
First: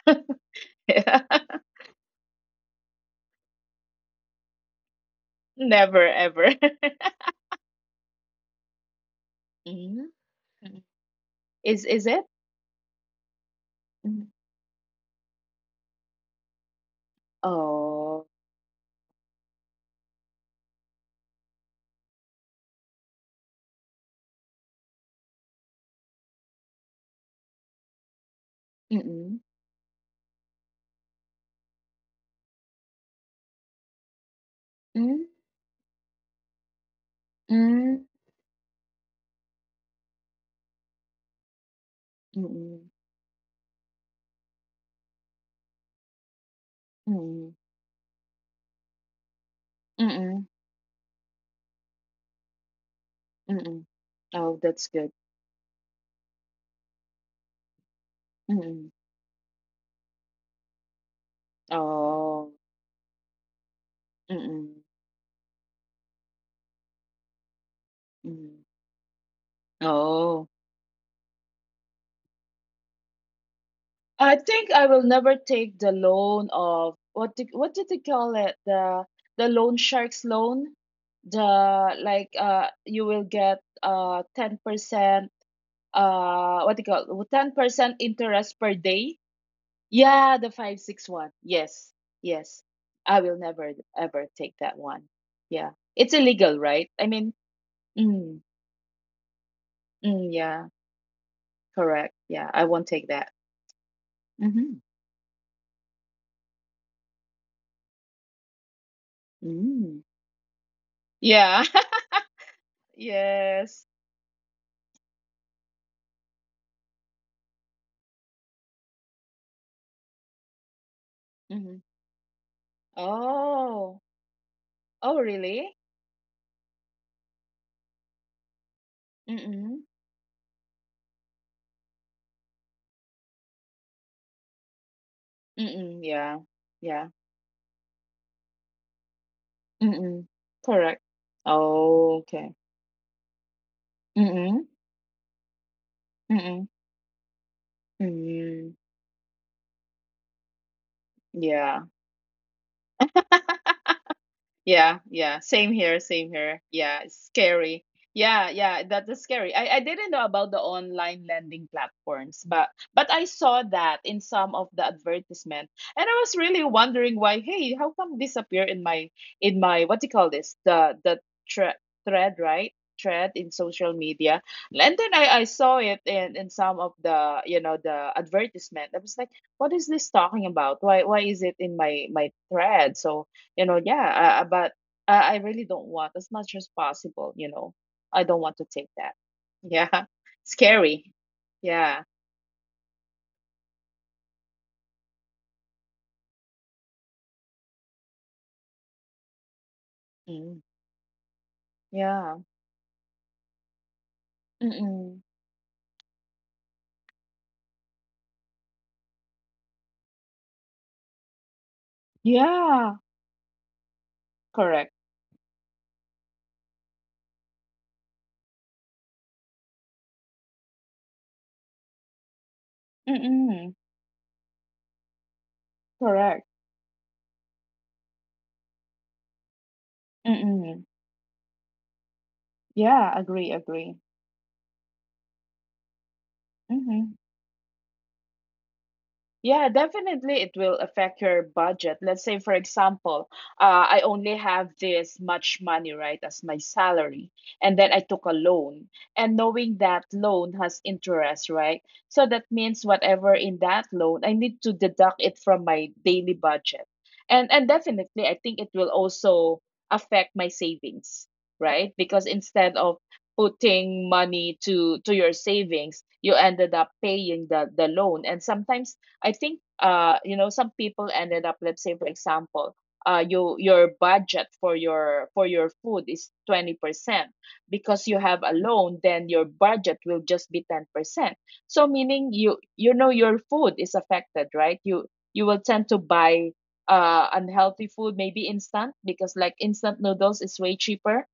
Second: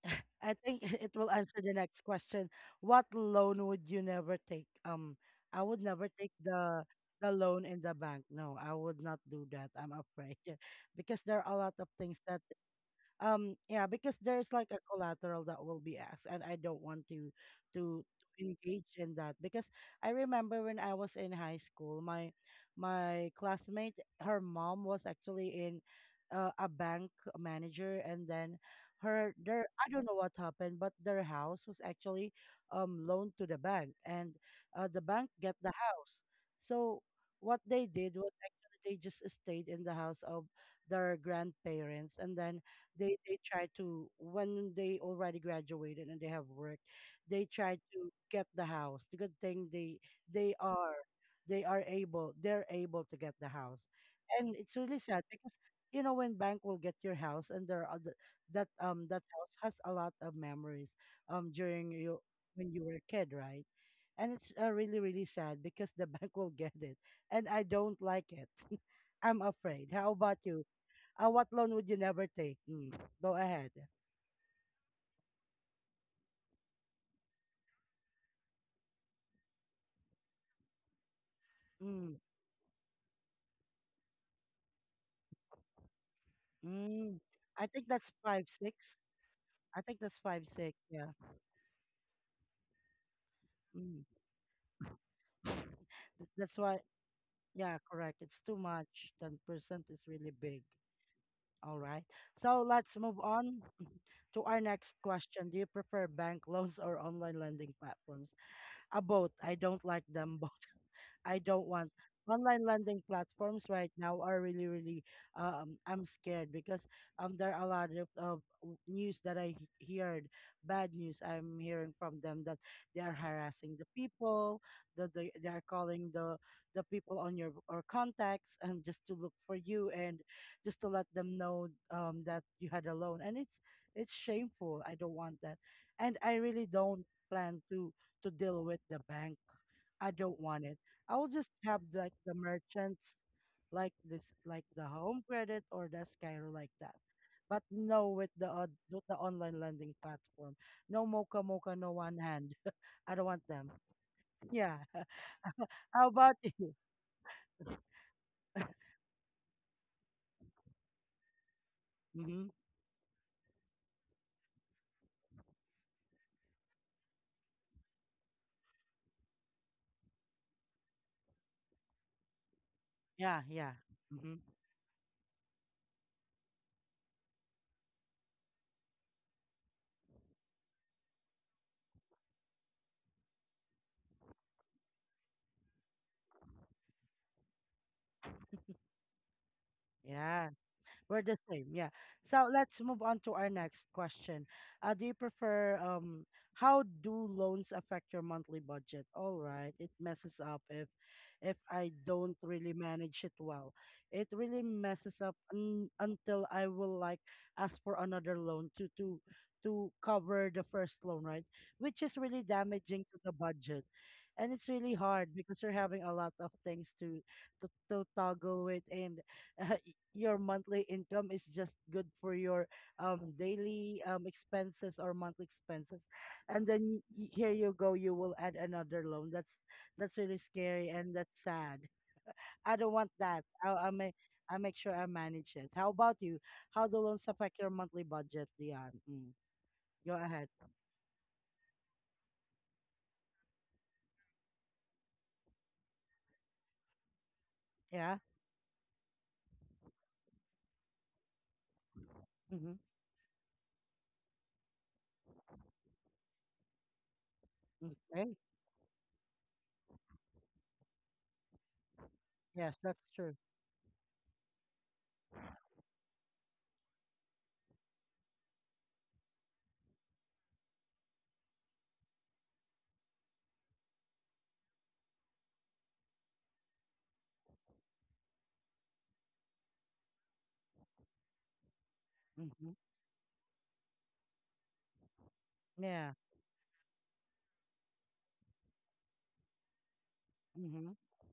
I think it will answer the next question. What loan would you never take? I would Never never take ever. The loan in the bank. No, I would not do that. I'm Hmm. afraid because there are a lot Is of is things it? that yeah, because Mhm. there's like a collateral that will be asked, and I don't want to to Oh. engage in that because I remember when I was in high school, my classmate, her mom was actually in a bank manager, and then her their, I don't know what happened, but their house was actually loaned to the bank, and the Hmm, bank get the house. So what they hmm, did was actually they just stayed in the house of their grandparents, and then mm, they try to when they already graduated and they have work, they mm, try to get the house. The good thing mm, mm. they are they're able to get the house, Mm. and Oh, it's that's really good. sad because, you know, when bank will get your house, and there are the, that Mm. That house has a lot of memories during you Oh, when you were a kid, right? And mm, it's mm. really really sad because the bank will get it, and I don't like it. Mm. I'm afraid. How about Oh, you? What loan would you never take? Go ahead. I think I will never take the loan of, what did, they call it? The loan sharks loan. The Mm, Like you will get 10%, what do you mm. call, I think 10% that's five interest per six. day. Yeah, the Yeah. 561. Yes. Yes. I will never Mm. ever take that one. Yeah. It's That's illegal, why. right? I mean, Yeah, correct. It's mm, too much. 10% is really mm, big. yeah, All right. correct. Yeah, So I won't let's take move that. on to our Mm-hmm. next question. Do you prefer bank loans or online lending platforms? Both. I don't like Mm. them both. I don't Yeah. want Online lending platforms Yes. right now are really, really. I'm scared because there are a lot of, news that I heard, bad news I'm Mm-hmm. hearing from them that they are harassing the Oh. people, that Oh, they are really? calling the people on your or contacts, and just to look for Mm-mm. you, and just to let them know that you had a loan, and it's shameful. I don't want that, Mm-mm. and I Yeah. really don't Yeah. plan to deal with the bank. I Mm-mm. don't want it. Correct. I will just have like Oh, the okay. merchants, like this, like Mm-mm. the Home Credit or the Skyro, Mm-mm. like that. But no, Mm. With the online lending platform, no Mocha Mocha, Yeah. no One Hand. I don't want them. Yeah. Yeah, yeah. Same here, How same about here. you? Yeah, it's scary. Yeah, yeah, that is scary. I didn't know about the online lending platforms, Hmm. but I saw that in some of the advertisement. And I was really wondering why, hey, how come this appear in my, what do you call this? The thre- thread, right? Thread Yeah, in yeah. social Hmm. media. And then I saw it in, some of the the advertisement. I was like, what is this talking about? Why is it in my thread? So, yeah, but I really don't want, as much as possible, I don't want to take that. Yeah. Yeah. Scary. We're the same, yeah. Yeah. So let's move on to our next question. Do you prefer How do loans affect your monthly budget? All right, it messes Mm. up if I Yeah. don't really manage it well. It really messes Mm-mm. up un until I will like ask for another loan to to cover the first loan, right? Which is really Yeah, damaging to the budget. And it's correct. really hard because you're having a lot of things to toggle with, and uh, your monthly income is just good for your Mm-mm. daily expenses or monthly expenses, Correct. and then here you go, you will add another loan. That's really Mm-mm. scary, and that's sad. I don't want Yeah, that. agree, i i agree. make I make sure I manage it. How about you? How the Mm-hmm. loans affect your monthly budget, Dion? Mm. Yeah, Go definitely ahead. it will affect your budget. Let's say, for example, I only have this much money, right, as my salary, and then I Yeah. took a loan. And knowing that loan has interest, right? So that Mm-hmm. means whatever in that loan, I need to deduct it from my daily budget. And definitely Okay. I think it will also affect my savings, right? Because instead Yes, of that's true. putting money to your savings, you ended up paying the loan. And sometimes I think, some people ended up, let's say for example, your budget for your food is 20%, because you have a loan, then your budget will just be 10%. So meaning, Mm-hmm. you know, your food is affected, right? You will tend to Yeah. buy unhealthy food, maybe instant, because like instant noodles is way Mm-hmm. cheaper,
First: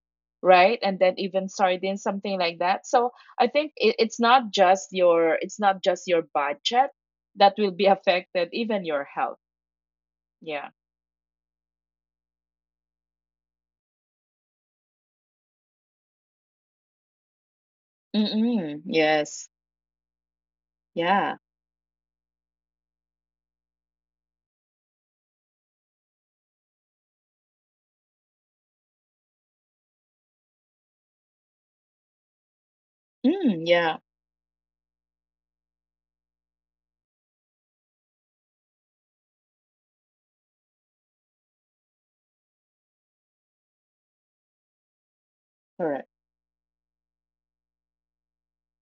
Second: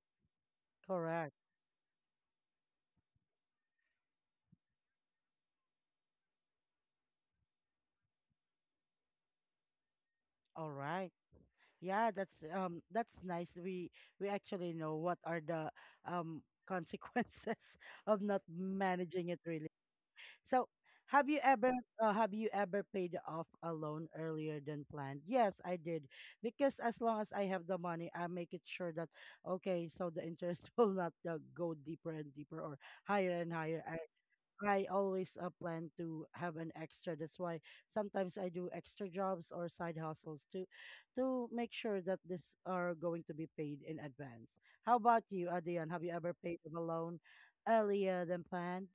right. And then Correct. even sardines, something like that. So I think it's not just your budget that will be affected, even your health. Yeah. All right. Yeah, that's nice. We actually know what are the um consequences of not Mm-mm. managing it Yes. really. So, have Yeah. you ever have you ever paid off a loan earlier than planned? Yes, I did. Because as long as I have the money, I make it sure that okay, so the interest will not go deeper and deeper, or higher and Mm, higher. Yeah. I always plan to have an extra. That's why sometimes I do extra jobs or side hustles to make sure that this are going to be paid in advance. How about you, Adian? Have you Correct. ever paid of a loan earlier than planned?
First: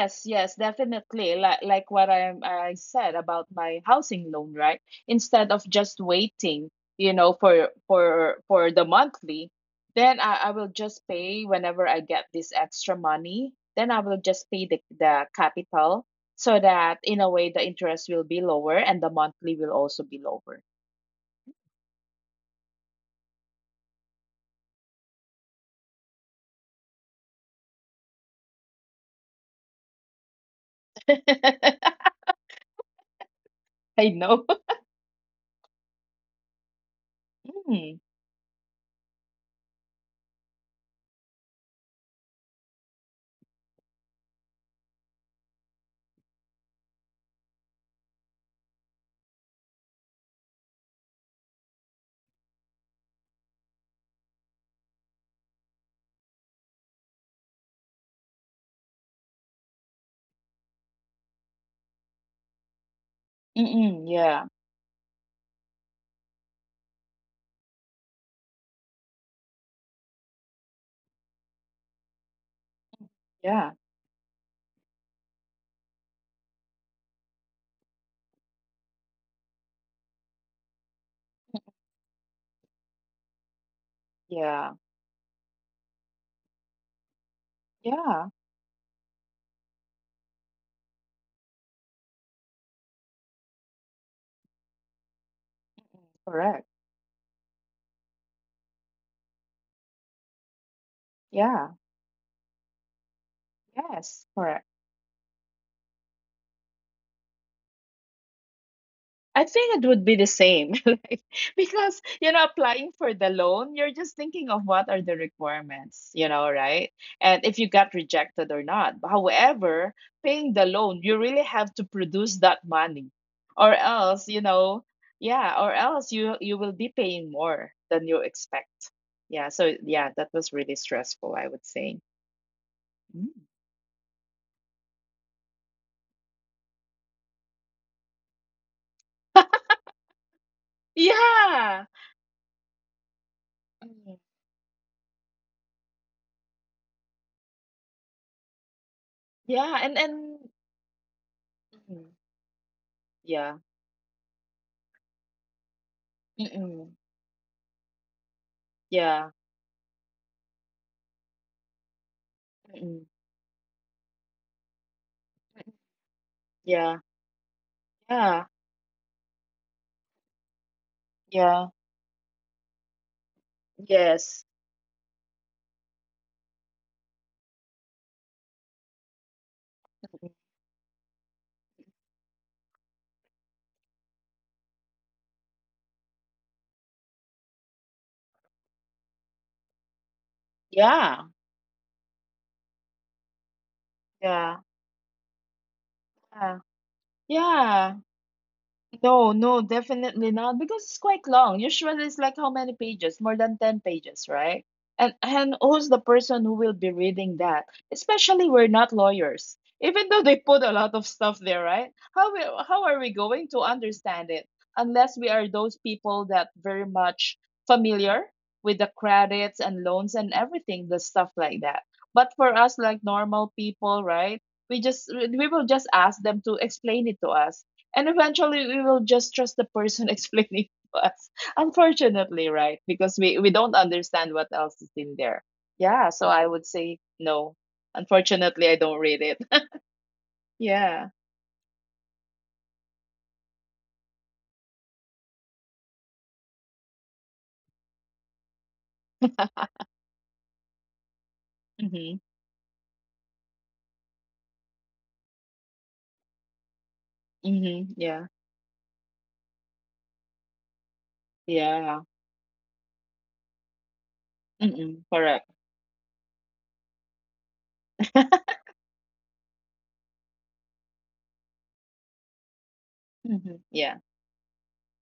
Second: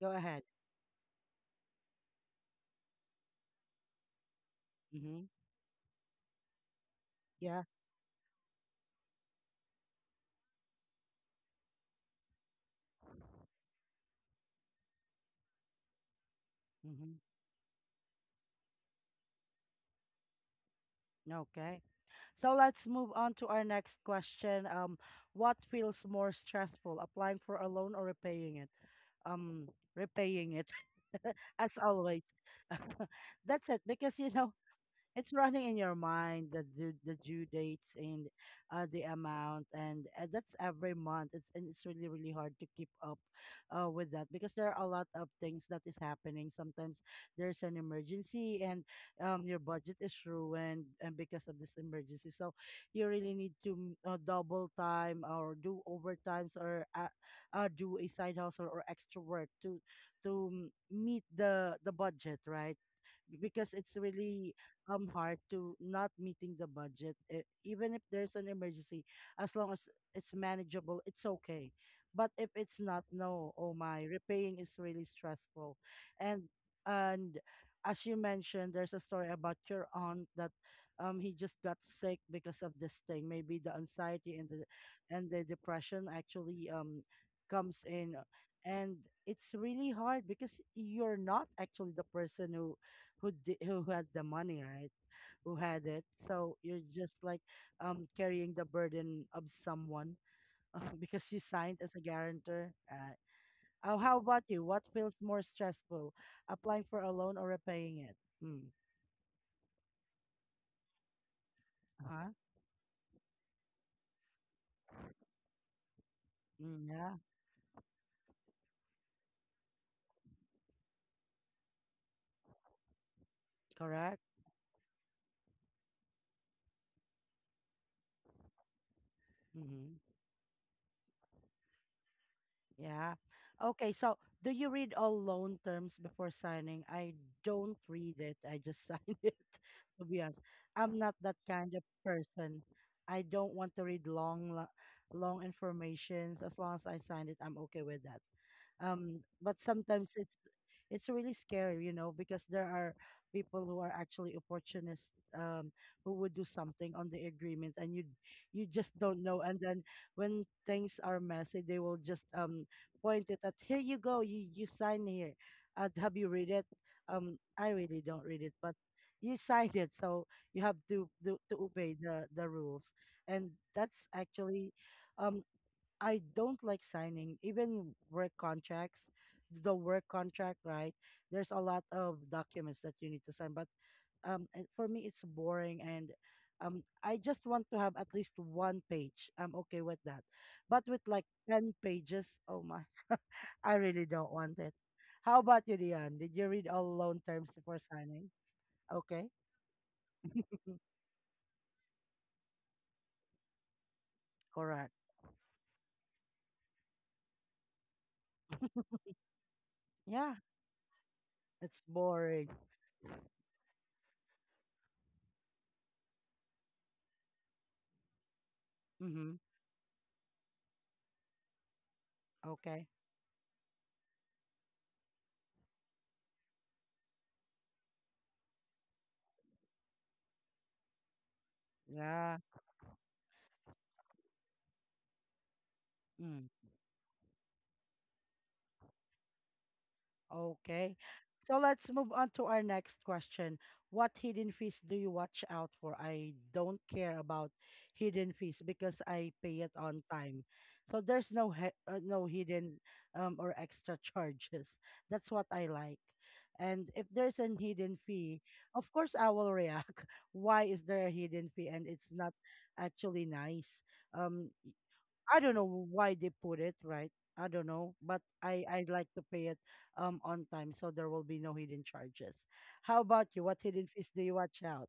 Go ahead. yes, definitely. Like what I said about my housing loan, right? Mm-hmm. Instead of just waiting, for Yeah. The monthly, then I will just pay whenever I get this extra money. Then I will just pay the capital so that in a Mm-hmm. way the interest will be lower and the monthly will also be lower. Okay. So let's move on to our next question. What feels more stressful, applying for a loan or repaying it? Um, Repaying it, as always. That's it, I because know. you know, it's running in your mind the due dates and the amount, and that's every month it's really really hard to keep up with that, because there are a lot of things that is happening. Sometimes there's an emergency and your budget is ruined, and because of this emergency, so you really need to double time or do overtimes, or do a side hustle or extra work to meet the budget, right? Because Mm-mm, it's yeah, really hard to not meeting the budget, even if there's an emergency. As long as it's manageable, it's okay, but if it's not, no, yeah, oh my, repaying is really stressful. And and as you mentioned, there's a story about your aunt, that he just got sick because of this thing, maybe the anxiety, yeah, and the depression actually comes in. yeah, And it's really hard because you're not actually the person who did, who had the money, right? Who mm, had it. correct. So you're just like carrying the burden of someone, because you Yeah, signed as a guarantor. Oh, yes, how about correct. you? What feels more stressful, applying for a loan or repaying it? Mm. I think it would be the same, like, because Uh-huh. Applying for the loan, you're just thinking of what are the requirements, right? Mm, yeah, And if you got rejected or not. However, paying the loan, you really have to produce that money, or else, correct. Yeah, or else you will be paying more than you expect. Yeah, so Mm-hmm. yeah, that was really stressful, I would say. Yeah. Mm-hmm. Okay, so do you read all loan terms before signing? I don't read it. I just sign it, to be honest. I'm not that Yeah. kind of person. I don't want to Mm. read long informations. As long as I sign it, I'm okay with that, but Yeah, sometimes and it's really scary, you mm, know, because there are yeah. people who are actually opportunists, who would do Mm-mm. something on the agreement, and you just Yeah. don't know, and then when things are messy, they will just Mm-mm. point it at, here you go, you sign here. Mm-mm. Have you read it? Yeah. I really don't Yeah. read it, but you signed it, so you have to do Yeah. to obey the rules, and that's Yes. actually um I don't like signing even work contracts. The work contract, right? There's a lot of documents that you need to sign, but and for me, it's boring, and I just want to have at least one page. I'm okay with that, but with Yeah. like ten pages, oh my, I really don't Yeah. want it. How about you, Dion? Did Yeah. you read all loan terms before Yeah. signing? No, Okay, no, definitely not because it's quite long. Usually it's like how many pages? More than 10 pages, right? correct. And who's the person who will be reading that? Especially we're not lawyers. Even though they Yeah, put a lot of stuff there, right? it's boring. How are we going to understand it unless we are those people that very much familiar with the Mm-hmm. credits and loans and everything, the stuff like that. But for us Okay. like normal people, right? We will just ask them to explain it to us and eventually we will just trust the person explaining to us. Unfortunately, Yeah. right? Because we don't understand what else is in there. Yeah, so I Mm. would say no. Unfortunately, I don't read it. Yeah. Okay. So let's move on to our next question. What hidden fees do you watch out for? I don't care about hidden fees because I pay it on time. So there's no he Mm-hmm. no hidden or extra charges. That's what I like. And if there's an Mm-hmm. hidden Yeah. fee, of course I will react. Why is there a hidden fee, and Yeah. it's not actually nice? Um, Mm-mm. I Correct. don't know why they put it, right? I don't know, but I like to pay it on time, so there will be no hidden charges. How about Mm-hmm. you? What Yeah. hidden fees do you watch out?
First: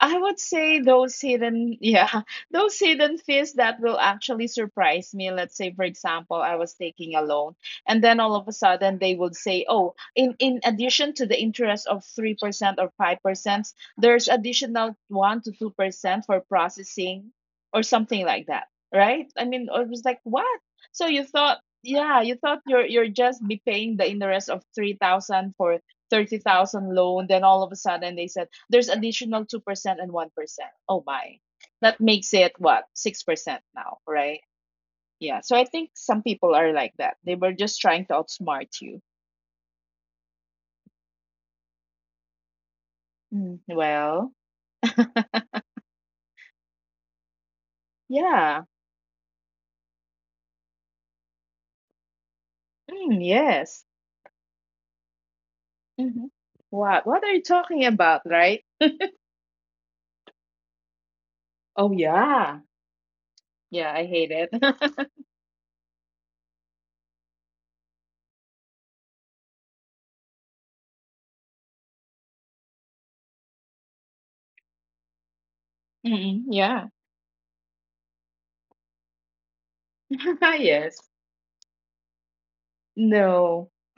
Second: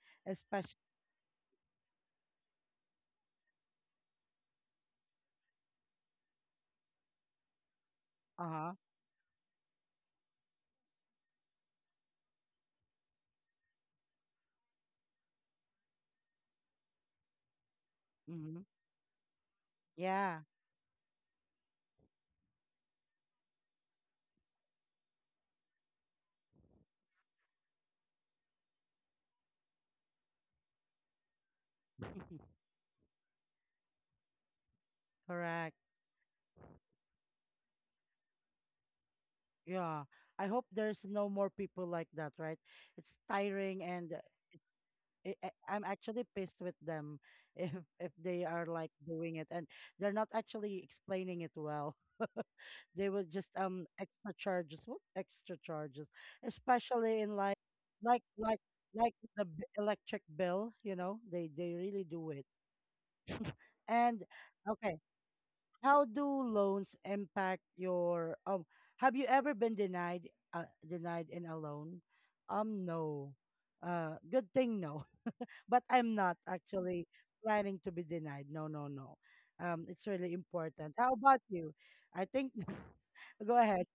I would say Especially, those hidden, yeah, those hidden fees that will actually surprise me. Let's say, for example, I was taking a loan, and then all uh of a huh, sudden they would say, "Oh, in addition to the interest of 3% or 5%, there's additional 1 to 2% for processing, or something like mm-hmm, that." Right? I mean, I was like, yeah, "What?" So you thought, yeah, you thought you're just be paying the interest of 3,000 for 30,000 loan, then all of a sudden they said there's additional 2% and 1%. Oh my. That makes it what? 6% now, right? Yeah. So I correct, think some people are like that. They were just trying to outsmart you. yeah. I hope there's no more people like that, right? It's Mm, tiring, and well, it's I'm actually pissed with them if if they yeah. are like doing it, and they're not actually explaining it well. They will just Yes. Extra charges. What extra charges? Hmm. What? Especially What are in you talking about, like like right? like the electric bill, you know, they Oh, really do it. yeah. Yeah, I And hate it. okay, how do loans impact your have you ever been denied in a loan? No. Uh, good thing, no, but I'm not Mm, yeah. actually planning to be denied. No, no, no. It's really important. Yes. How about you? I think go No. ahead.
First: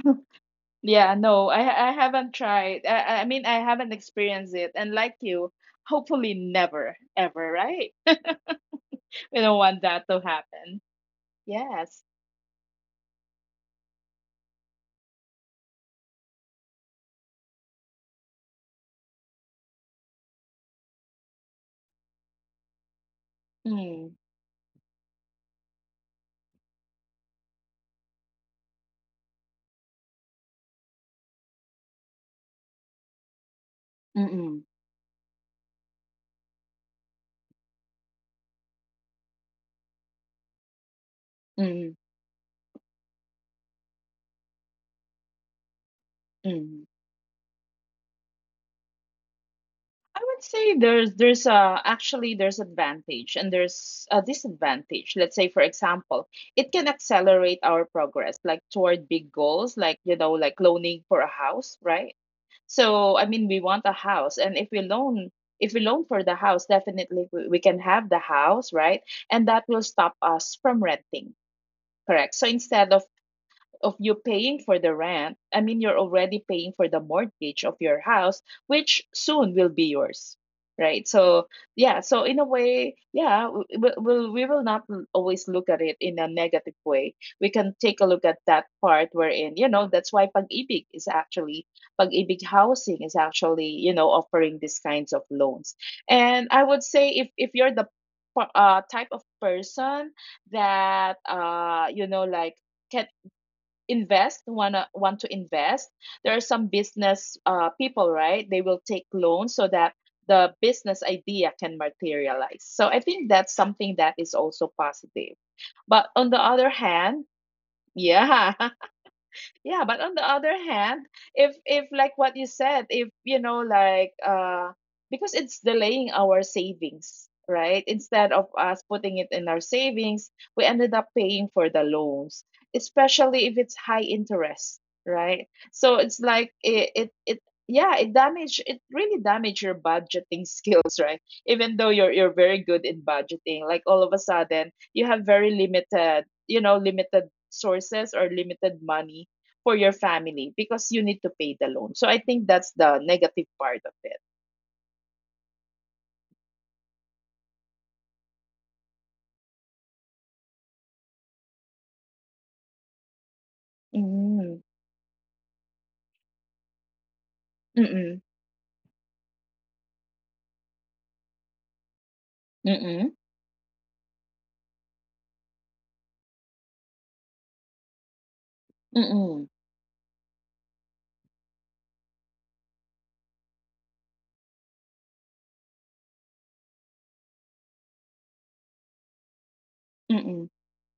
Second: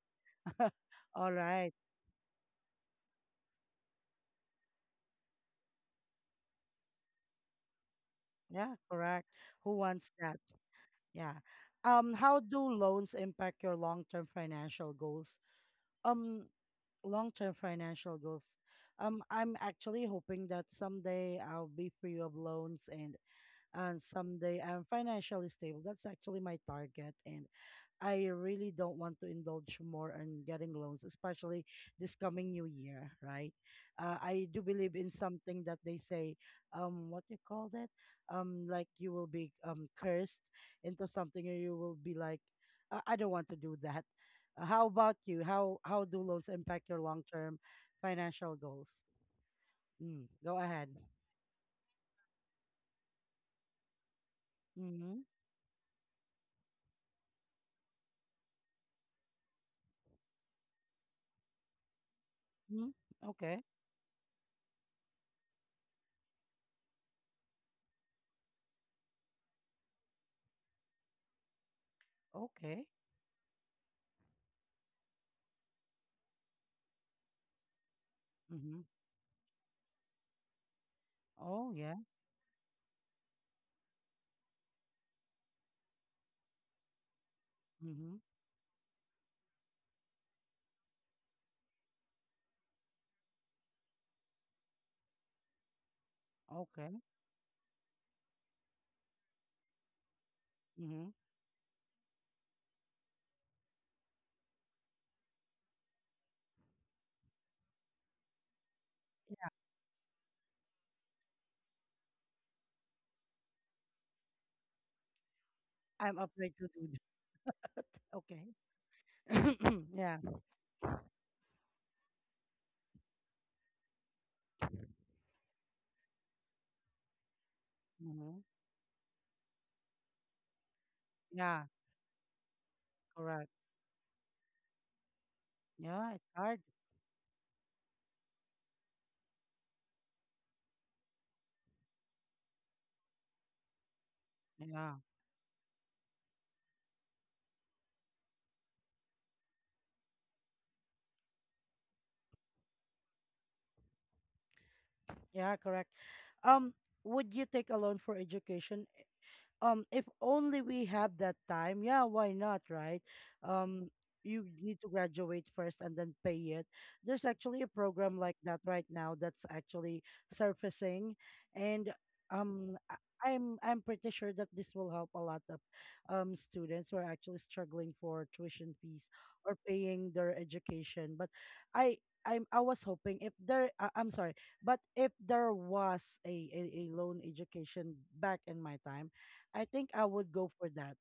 Yeah, All no. right. I haven't tried. I mean, I haven't experienced it and like you, hopefully never ever, right? Yeah, correct. We don't Who want that wants to that? happen. Yeah. Yes. How do loans impact your long-term financial goals? Um, Long-term financial goals. I'm actually hoping that someday I'll be free of loans, and Mm, someday I'm financially stable. That's actually my target, and I really don't want to indulge more on getting loans, especially this coming new year, right? I do mm-mm, believe in something that they say, what you call that? Like you will be cursed into something, or you will mm, be like, I don't want to do that. How about you? How do loans mm. impact your long term financial goals? I Mm, would go say ahead. There's actually there's advantage and there's a disadvantage. Mm-hmm. Let's say, for example, it can accelerate our progress like toward big goals, like, you know, like loaning for a house, right? Hmm. So I mean Okay. we want a house, and if we loan for the house, definitely we can have the house, right? And that will stop us from renting. Correct. So Okay. instead of you paying for the rent, I mean, you're already paying for the mortgage of your house, Mm-hmm. which soon will be yours, right? So, Oh yeah. yeah, so in a way, yeah, we will not always look at it in a negative way. We can take a Mm-hmm. look at that part wherein, you know, that's why Pag-ibig is actually, Pag-ibig housing is actually, you know, offering these kinds of loans. And I would Okay. say if you're the type of person Mm-hmm. that, you know, like, can invest wanna want to invest. There are some business people, right? They will take loans so that the business idea can materialize, so I think that's something that is also positive. But I'm on the afraid to other do hand, that. yeah. Okay. Yeah, but Yeah. on the other hand, if like what you said, if you know, like, because it's delaying our savings, right? Instead Hmm. of us putting it in our savings, we ended up paying Yeah, for the loans, correct. especially if it's high interest, right? So Yeah, it's it's like hard. It, yeah, it really damage your budgeting skills, right? Even though you're very good in budgeting, like all of a sudden Yeah. you have very limited, you know, limited sources or limited money for your family because you need to pay the loan. So I think that's the negative part of it. Yeah, correct. Um, would you take a loan for education? If only we have that time, yeah, why not, right? um you Mm. need to graduate first, and then pay it. There's actually a program like Mm-mm. that right now, that's actually surfacing, and Mm-mm. I'm pretty sure that this will help a lot of students who are actually struggling for tuition fees, or Mm-mm. paying their education, but I was hoping if there I'm sorry, but if there was a loan education back in my time, I think I would go Mm-mm. for that,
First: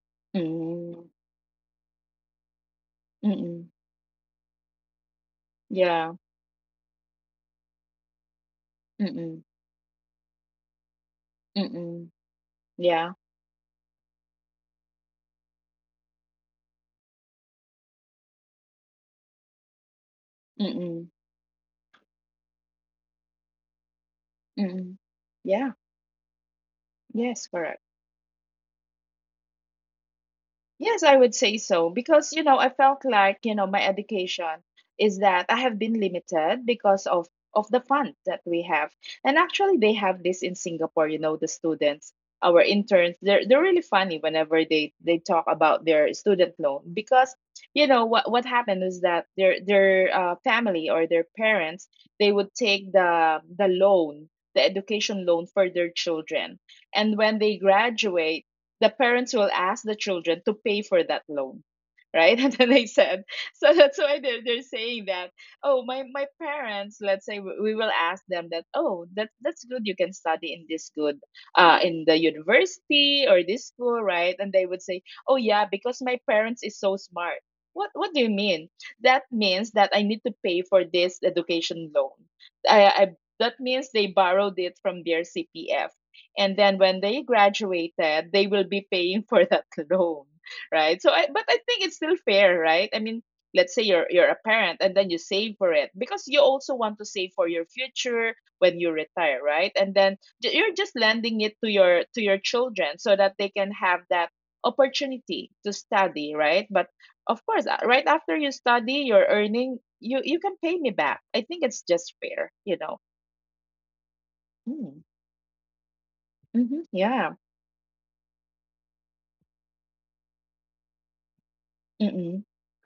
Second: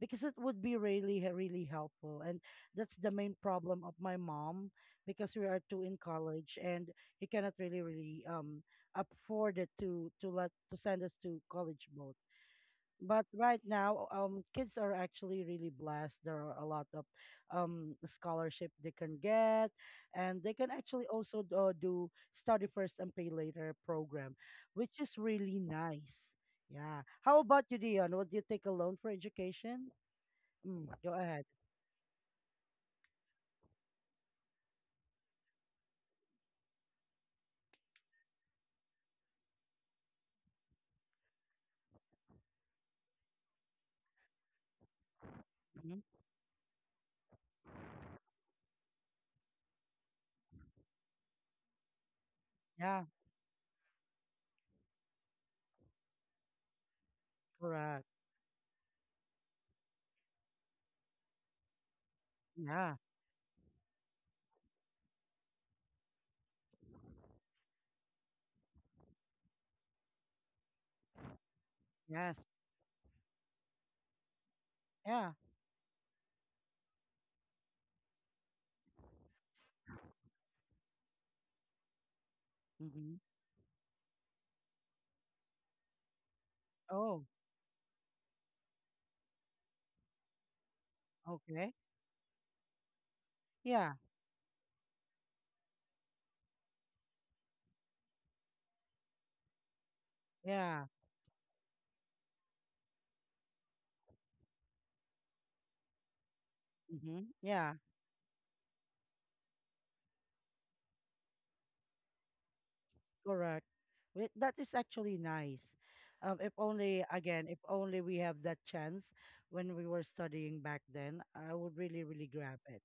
because it would be Mm-mm. really, really helpful. And that's the main Mm-mm. problem of my mom, because we are two in Yeah. college, and he cannot really, really Mm-mm. afford it to send us to college Mm-mm. both. Yeah. But right now, kids are actually really blessed. There are a lot of scholarship they can get, and they can actually Mm-mm. also do study first and pay later program, which Mm-mm. is really Yeah. nice. Yeah. How Yes, about you, correct. Dion? Would you take a loan for education? Mm, Yes, I go would ahead. say so because, you know, I felt like, you know, my education is that I have been limited because of the fund that we have. And actually they have this in Singapore. You know, the students, our interns, they're really funny whenever they talk about Mhm. their student loan, because, you know, what happened is that their family or their parents, they would take Yeah. The loan, the education loan for their children. And when they Correct. graduate, the parents will ask the children to pay for that loan, right? And then they Yeah. said, so that's why they're saying that, oh, my parents. Let's say we will ask them that, oh, that's good, you can study in this good in the Yes. university or this school, right? And they would say, Yeah. oh, yeah, because my parents is so smart. What do you mean? That means that I need to pay for this education loan. I, Hmm. that means they borrowed it from their CPF, and then when they Oh. graduated they will be paying for that loan, right? So but I Okay. think it's still fair, right? I mean, let's say Yeah. You're a parent and then you save for it because you also want to save for your future when you retire, right? And then, you're Yeah. just lending it to your children so that they can have that opportunity to study, right? But Hmm. of course, Yeah. Right after you study you're earning, you can pay me back. I think it's just fair, you know. Correct. Wait, that is Mm. actually nice. If Hmm. only, Yeah. again, if only we have that chance when we were studying back then, I would really, really Mm-mm. grab it.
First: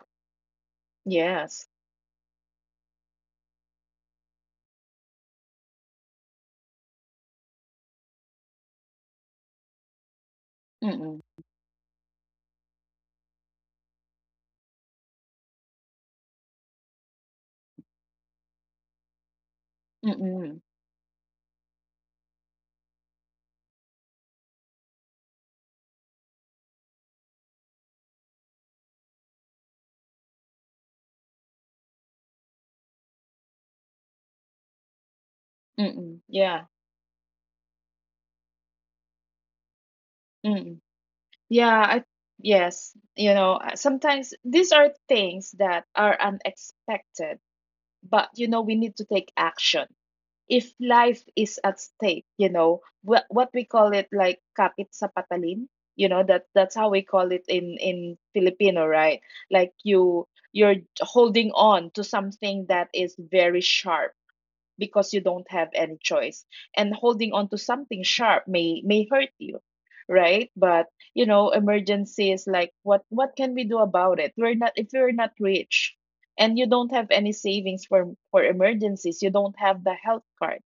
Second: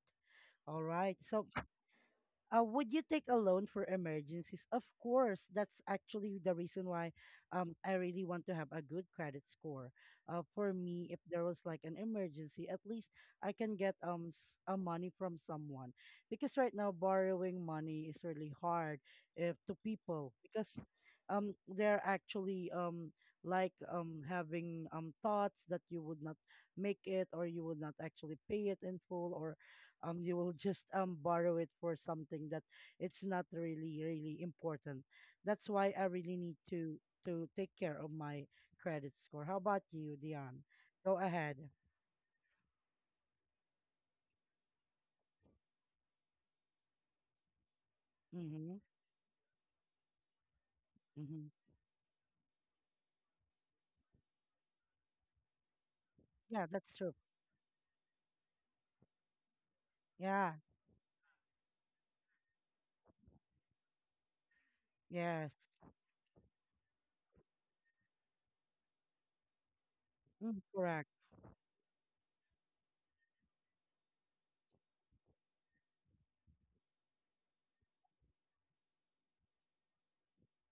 All right. So Yes. uh, would you take a loan for emergencies? Of course, that's actually the reason why I really want to have a good credit score. For me, if Mm, there was like an emergency, at least I can get a money from someone because right now borrowing money is really hard if to people mm, because they're actually like having thoughts that you would not make it or you would not actually pay it in full or you will just borrow it for something that it's not really really important. That's why I mm, really need yeah, to take care of my credit score. How about you, Dion? mm, Go ahead. yeah, yes, you know, sometimes these are things that are unexpected, but you know, Mm-hmm, we need to take action. If life mm-hmm. is at stake, you know, what we call it, like kapit sa patalim, you know, that Yeah, that's that's how we true. call it in Filipino, right? Like Yeah, you're holding on to something that is very sharp because you don't yes. have any choice, and holding on to something sharp may hurt you, right? Mm, But, correct. you know, emergencies, like, what can we do about it? We're not If we're not rich and you don't have any savings for emergencies, you don't have the health card,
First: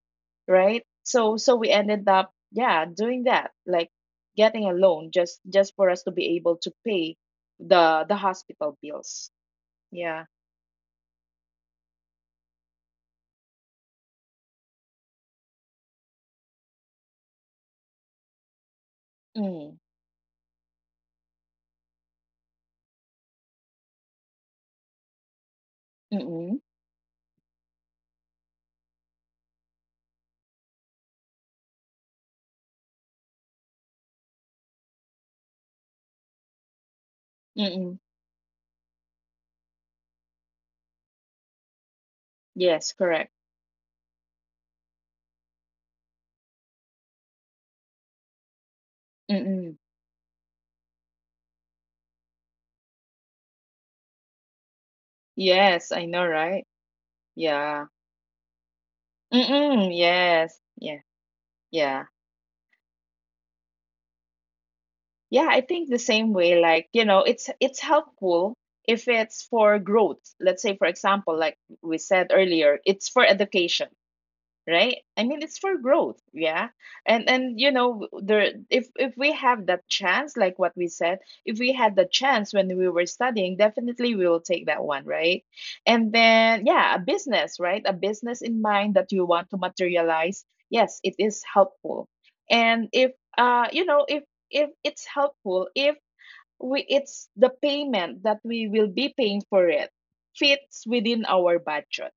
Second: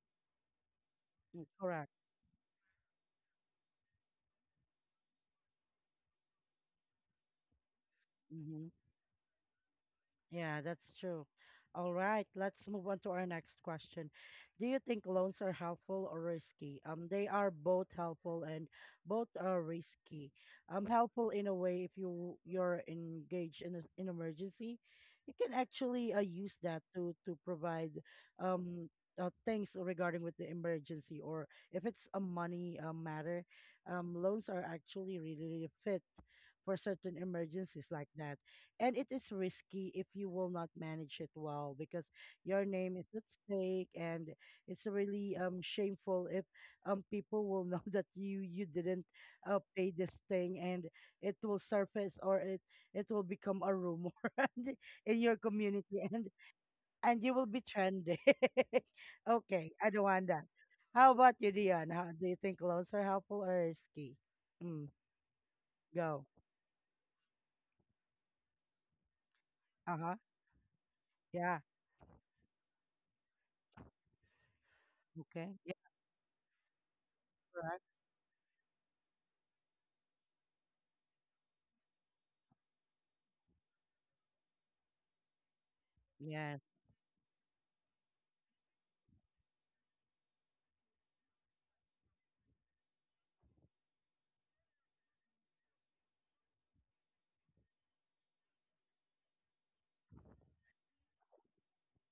right? So Mm, we correct. ended up, yeah, doing that, like getting a loan just for us to be able to pay the Mm-hmm. hospital bills. Yeah. Yeah, that's true. All right, let's move on to our next question. Do you think loans are helpful or risky? They are both helpful and both are Mm. risky. Helpful in a way if you're engaged in a- an emergency, you can actually use Mm. that to provide um things regarding with the emergency or if it's a money matter, loans are actually really, really fit for certain emergencies Mm. like that. And it is risky if you will not manage it well because your Yes, name is at correct. stake, and it's really shameful if people will know that you didn't Mm. pay this thing, and it will surface, or it will become a rumor and- in your Yes, community. I know, and right? and you will be Yeah. trending. Okay, Mm-mm, I don't want that. yes. Yeah. How about you, Dion? Yeah. How do you think loans are helpful or risky? Mm, Yeah, I think the go. same way, like, you know, it's helpful if it's for Uh-huh. growth. Let's say, for example, like Yeah. we said earlier, it's for education. Right, I mean Okay. it's for Yeah. growth, yeah. And you Correct. know, there if we have that chance, like what we said, if we had the chance when we were studying, definitely we will take that one, right? And Yeah. then, yeah, a business, right? A business in mind that you want to materialize, yes, it is helpful. And if you know, if it's helpful, if we it's the payment that we will be paying for it fits within our budget,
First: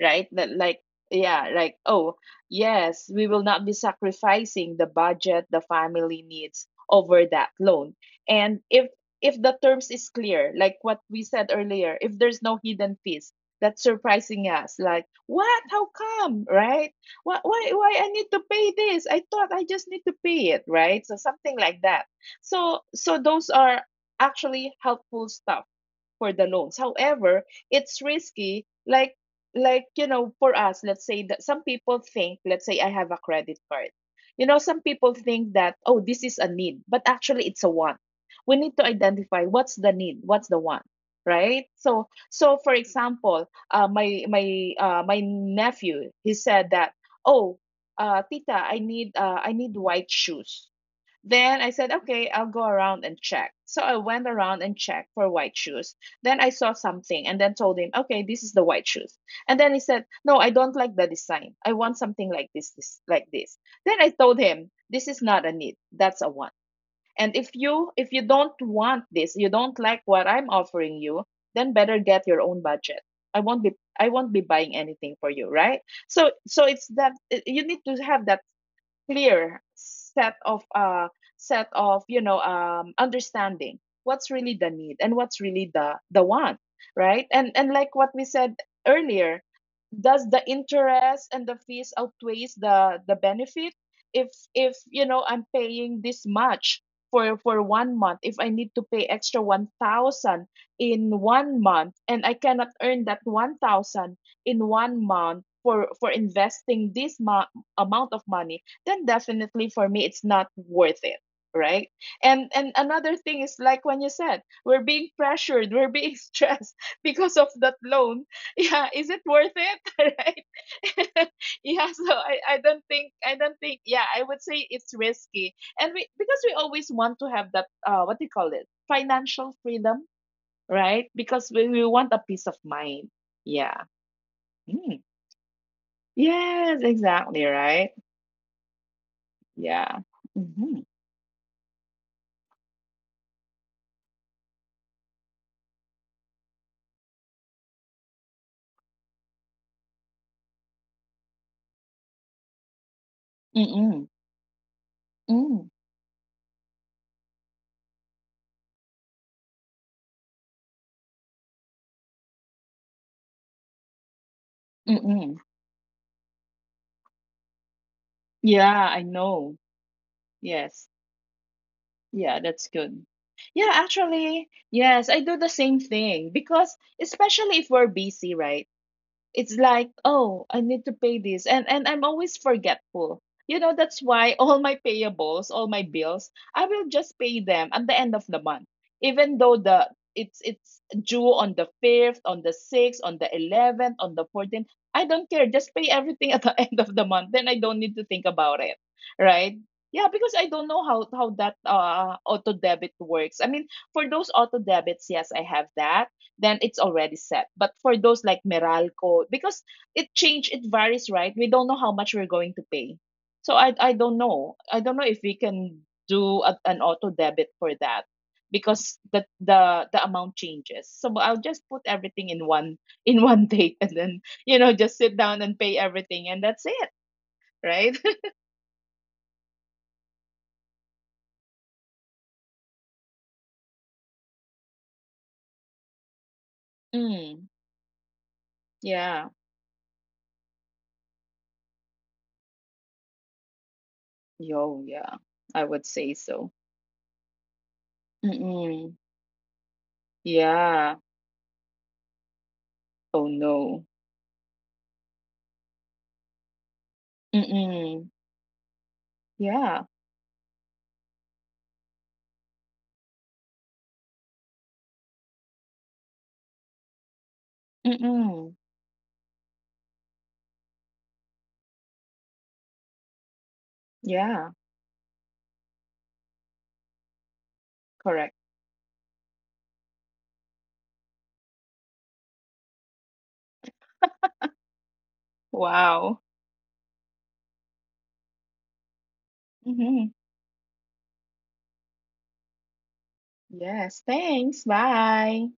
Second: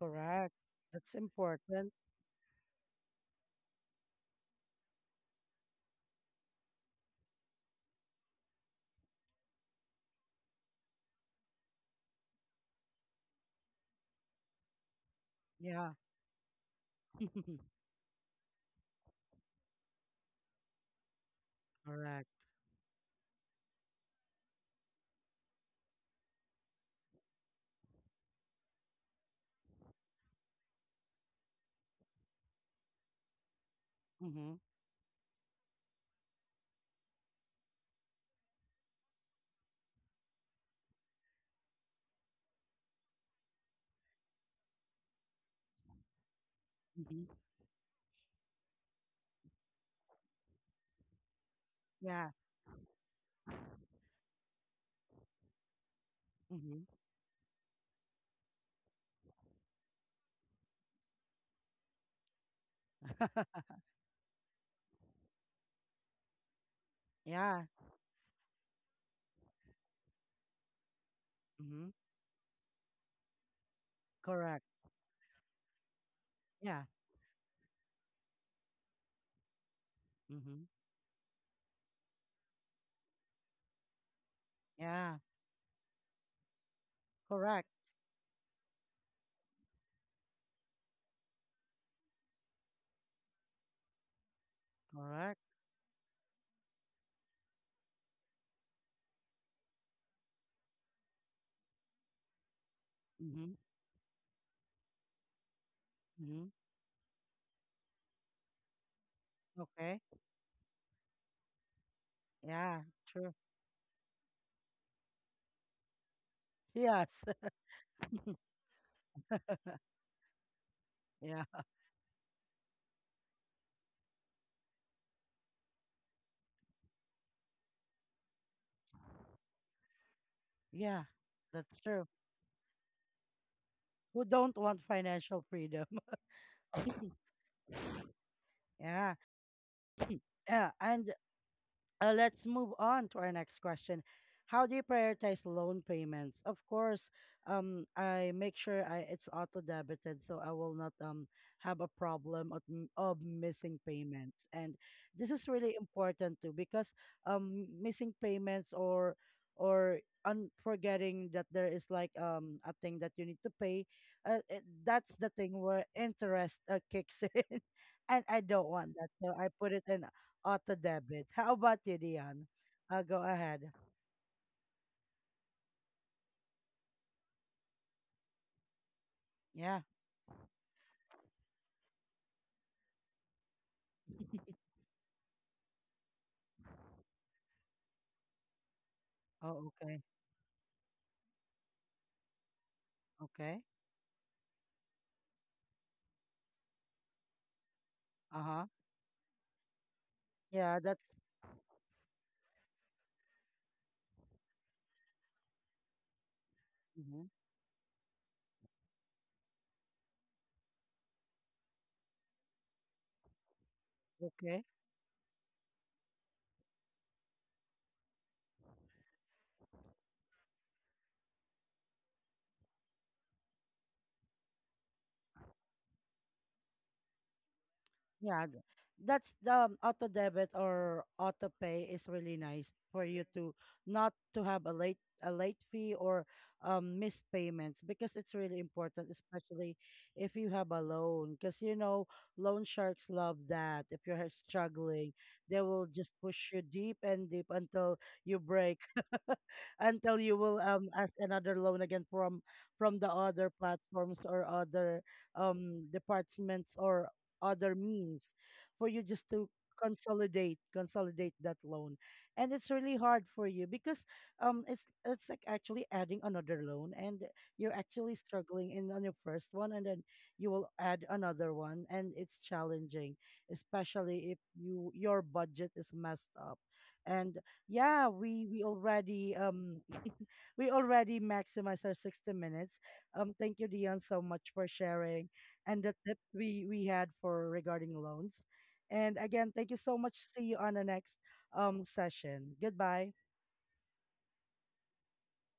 right? That, like, That's yeah, like, important. oh, yes, we will not be sacrificing the budget the family needs over that loan. And if the terms is clear, like what we said earlier, if there's no hidden fees, that's surprising us. Like, what? How Yeah. come? Right? Why I need to pay this? I thought I just need to pay it, right? So something like that. Correct. So those are actually helpful stuff for the loans. However, it's risky, like you know, for us. Let's say that some people think, let's say I have a credit card. You Mm-hmm. know, some people think that, oh, this is a need, but actually it's a want. We need to identify what's the need, what's the want, right? So for example, my nephew, he said that, Mm-hmm. oh, tita I need I need white shoes. Then I said, Yeah. okay, I'll go around and check. So I went around and checked for white shoes. Then I saw Mm-hmm. something and then told him, okay, this is the white shoes. And then he said, no, I don't like the design. I want something like this like this. Then I told him, this is not a need. That's a want. And Yeah. If you don't want this, you don't like what I'm offering you, then Mm-hmm. better get your own budget. I won't be I won't be Correct. buying anything for you, right? So Yeah. it's that you need to have that clear set Mm-hmm. of set of, you know, understanding what's really the need and Yeah. what's really the want, right? and Correct. and like what we said earlier, does the interest and the fees outweighs the benefit? If you know, Correct. I'm paying this much for one month, if I need to pay extra 1000 in one month, and I cannot earn that Mm-hmm. 1000 in one month for Mm-hmm. investing this amount of money, then definitely for Okay. me it's not worth it, right? And Yeah. another True. thing is, like when you said we're being pressured, we're being stressed Yes. because of that loan, yeah, is it worth it? Right? Yeah. Yeah. So I don't think yeah, I would say it's risky. And we, because we always want to have that what do you call it financial freedom, Yeah. right? Because That's we true. want a peace of mind. Yeah. Who don't want Mm. financial freedom? Yes, exactly, right. Yeah. Yeah. Yeah. Mm-hmm. And let's move on to our next question. How do you prioritize loan payments? Of course, I make sure I it's auto debited, so I will not have a problem of, of missing payments. And this is really Mm, important too because missing payments or forgetting that there is like a thing that you need to pay, that's the mm-mm. thing where interest kicks in, and I don't Yeah, want that, I so I know. put it in auto Yes. debit. How about you, Dion? Yeah, that's good. Go ahead. Yeah, actually, yes, I do the same thing because especially if we're busy, right? It's Yeah. like, oh, I need to pay this, and I'm always forgetful, you know. That's why all my payables, all my bills, I will just pay them at the end of the month, even though Oh, the okay. It's due on the 5th, on the 6th, on the Okay. 11th, on the 14th. I don't care, just pay everything at the end of the month, then I don't need to think Uh huh. about it, right? Yeah, because I don't Yeah, know that's how that auto debit works. I mean, for those auto debits, yes, I have that, then it's mhm. already set. But for those like Meralco, because it varies, right? We don't know how much we're going to pay. So I don't Okay. know. I don't know if we can do a, an auto debit for that because the amount changes. So I'll just put everything in one in one date, and then, you know, just sit down and pay everything, and that's it, right? Yeah, that's the auto debit or auto pay is really nice for you to not to have a late fee or missed Mm, payments because it's really important, yeah. especially if you have a loan. Because you know, loan sharks love that. If you're Yo, struggling, yeah. they I will would just say push so. you deep and deep until you break, Mm-mm. until you will Yeah. ask another loan again from the Oh other no. platforms or other departments or other Mm-mm. means for you just to Yeah. Consolidate that loan. And it's really hard for you because it's like actually adding another loan, and you're actually Mm-mm. struggling in on your first one, and then you will add another one, and it's challenging, especially if Yeah, you your budget is messed up. And yeah, correct. We already we already maximize our 60 minutes. Thank you, Dion, so much for sharing and the Wow. tips we had for regarding loans. And again, thank you so Mm-hmm. much. See you on the next session. Goodbye. Yes, thanks. Bye.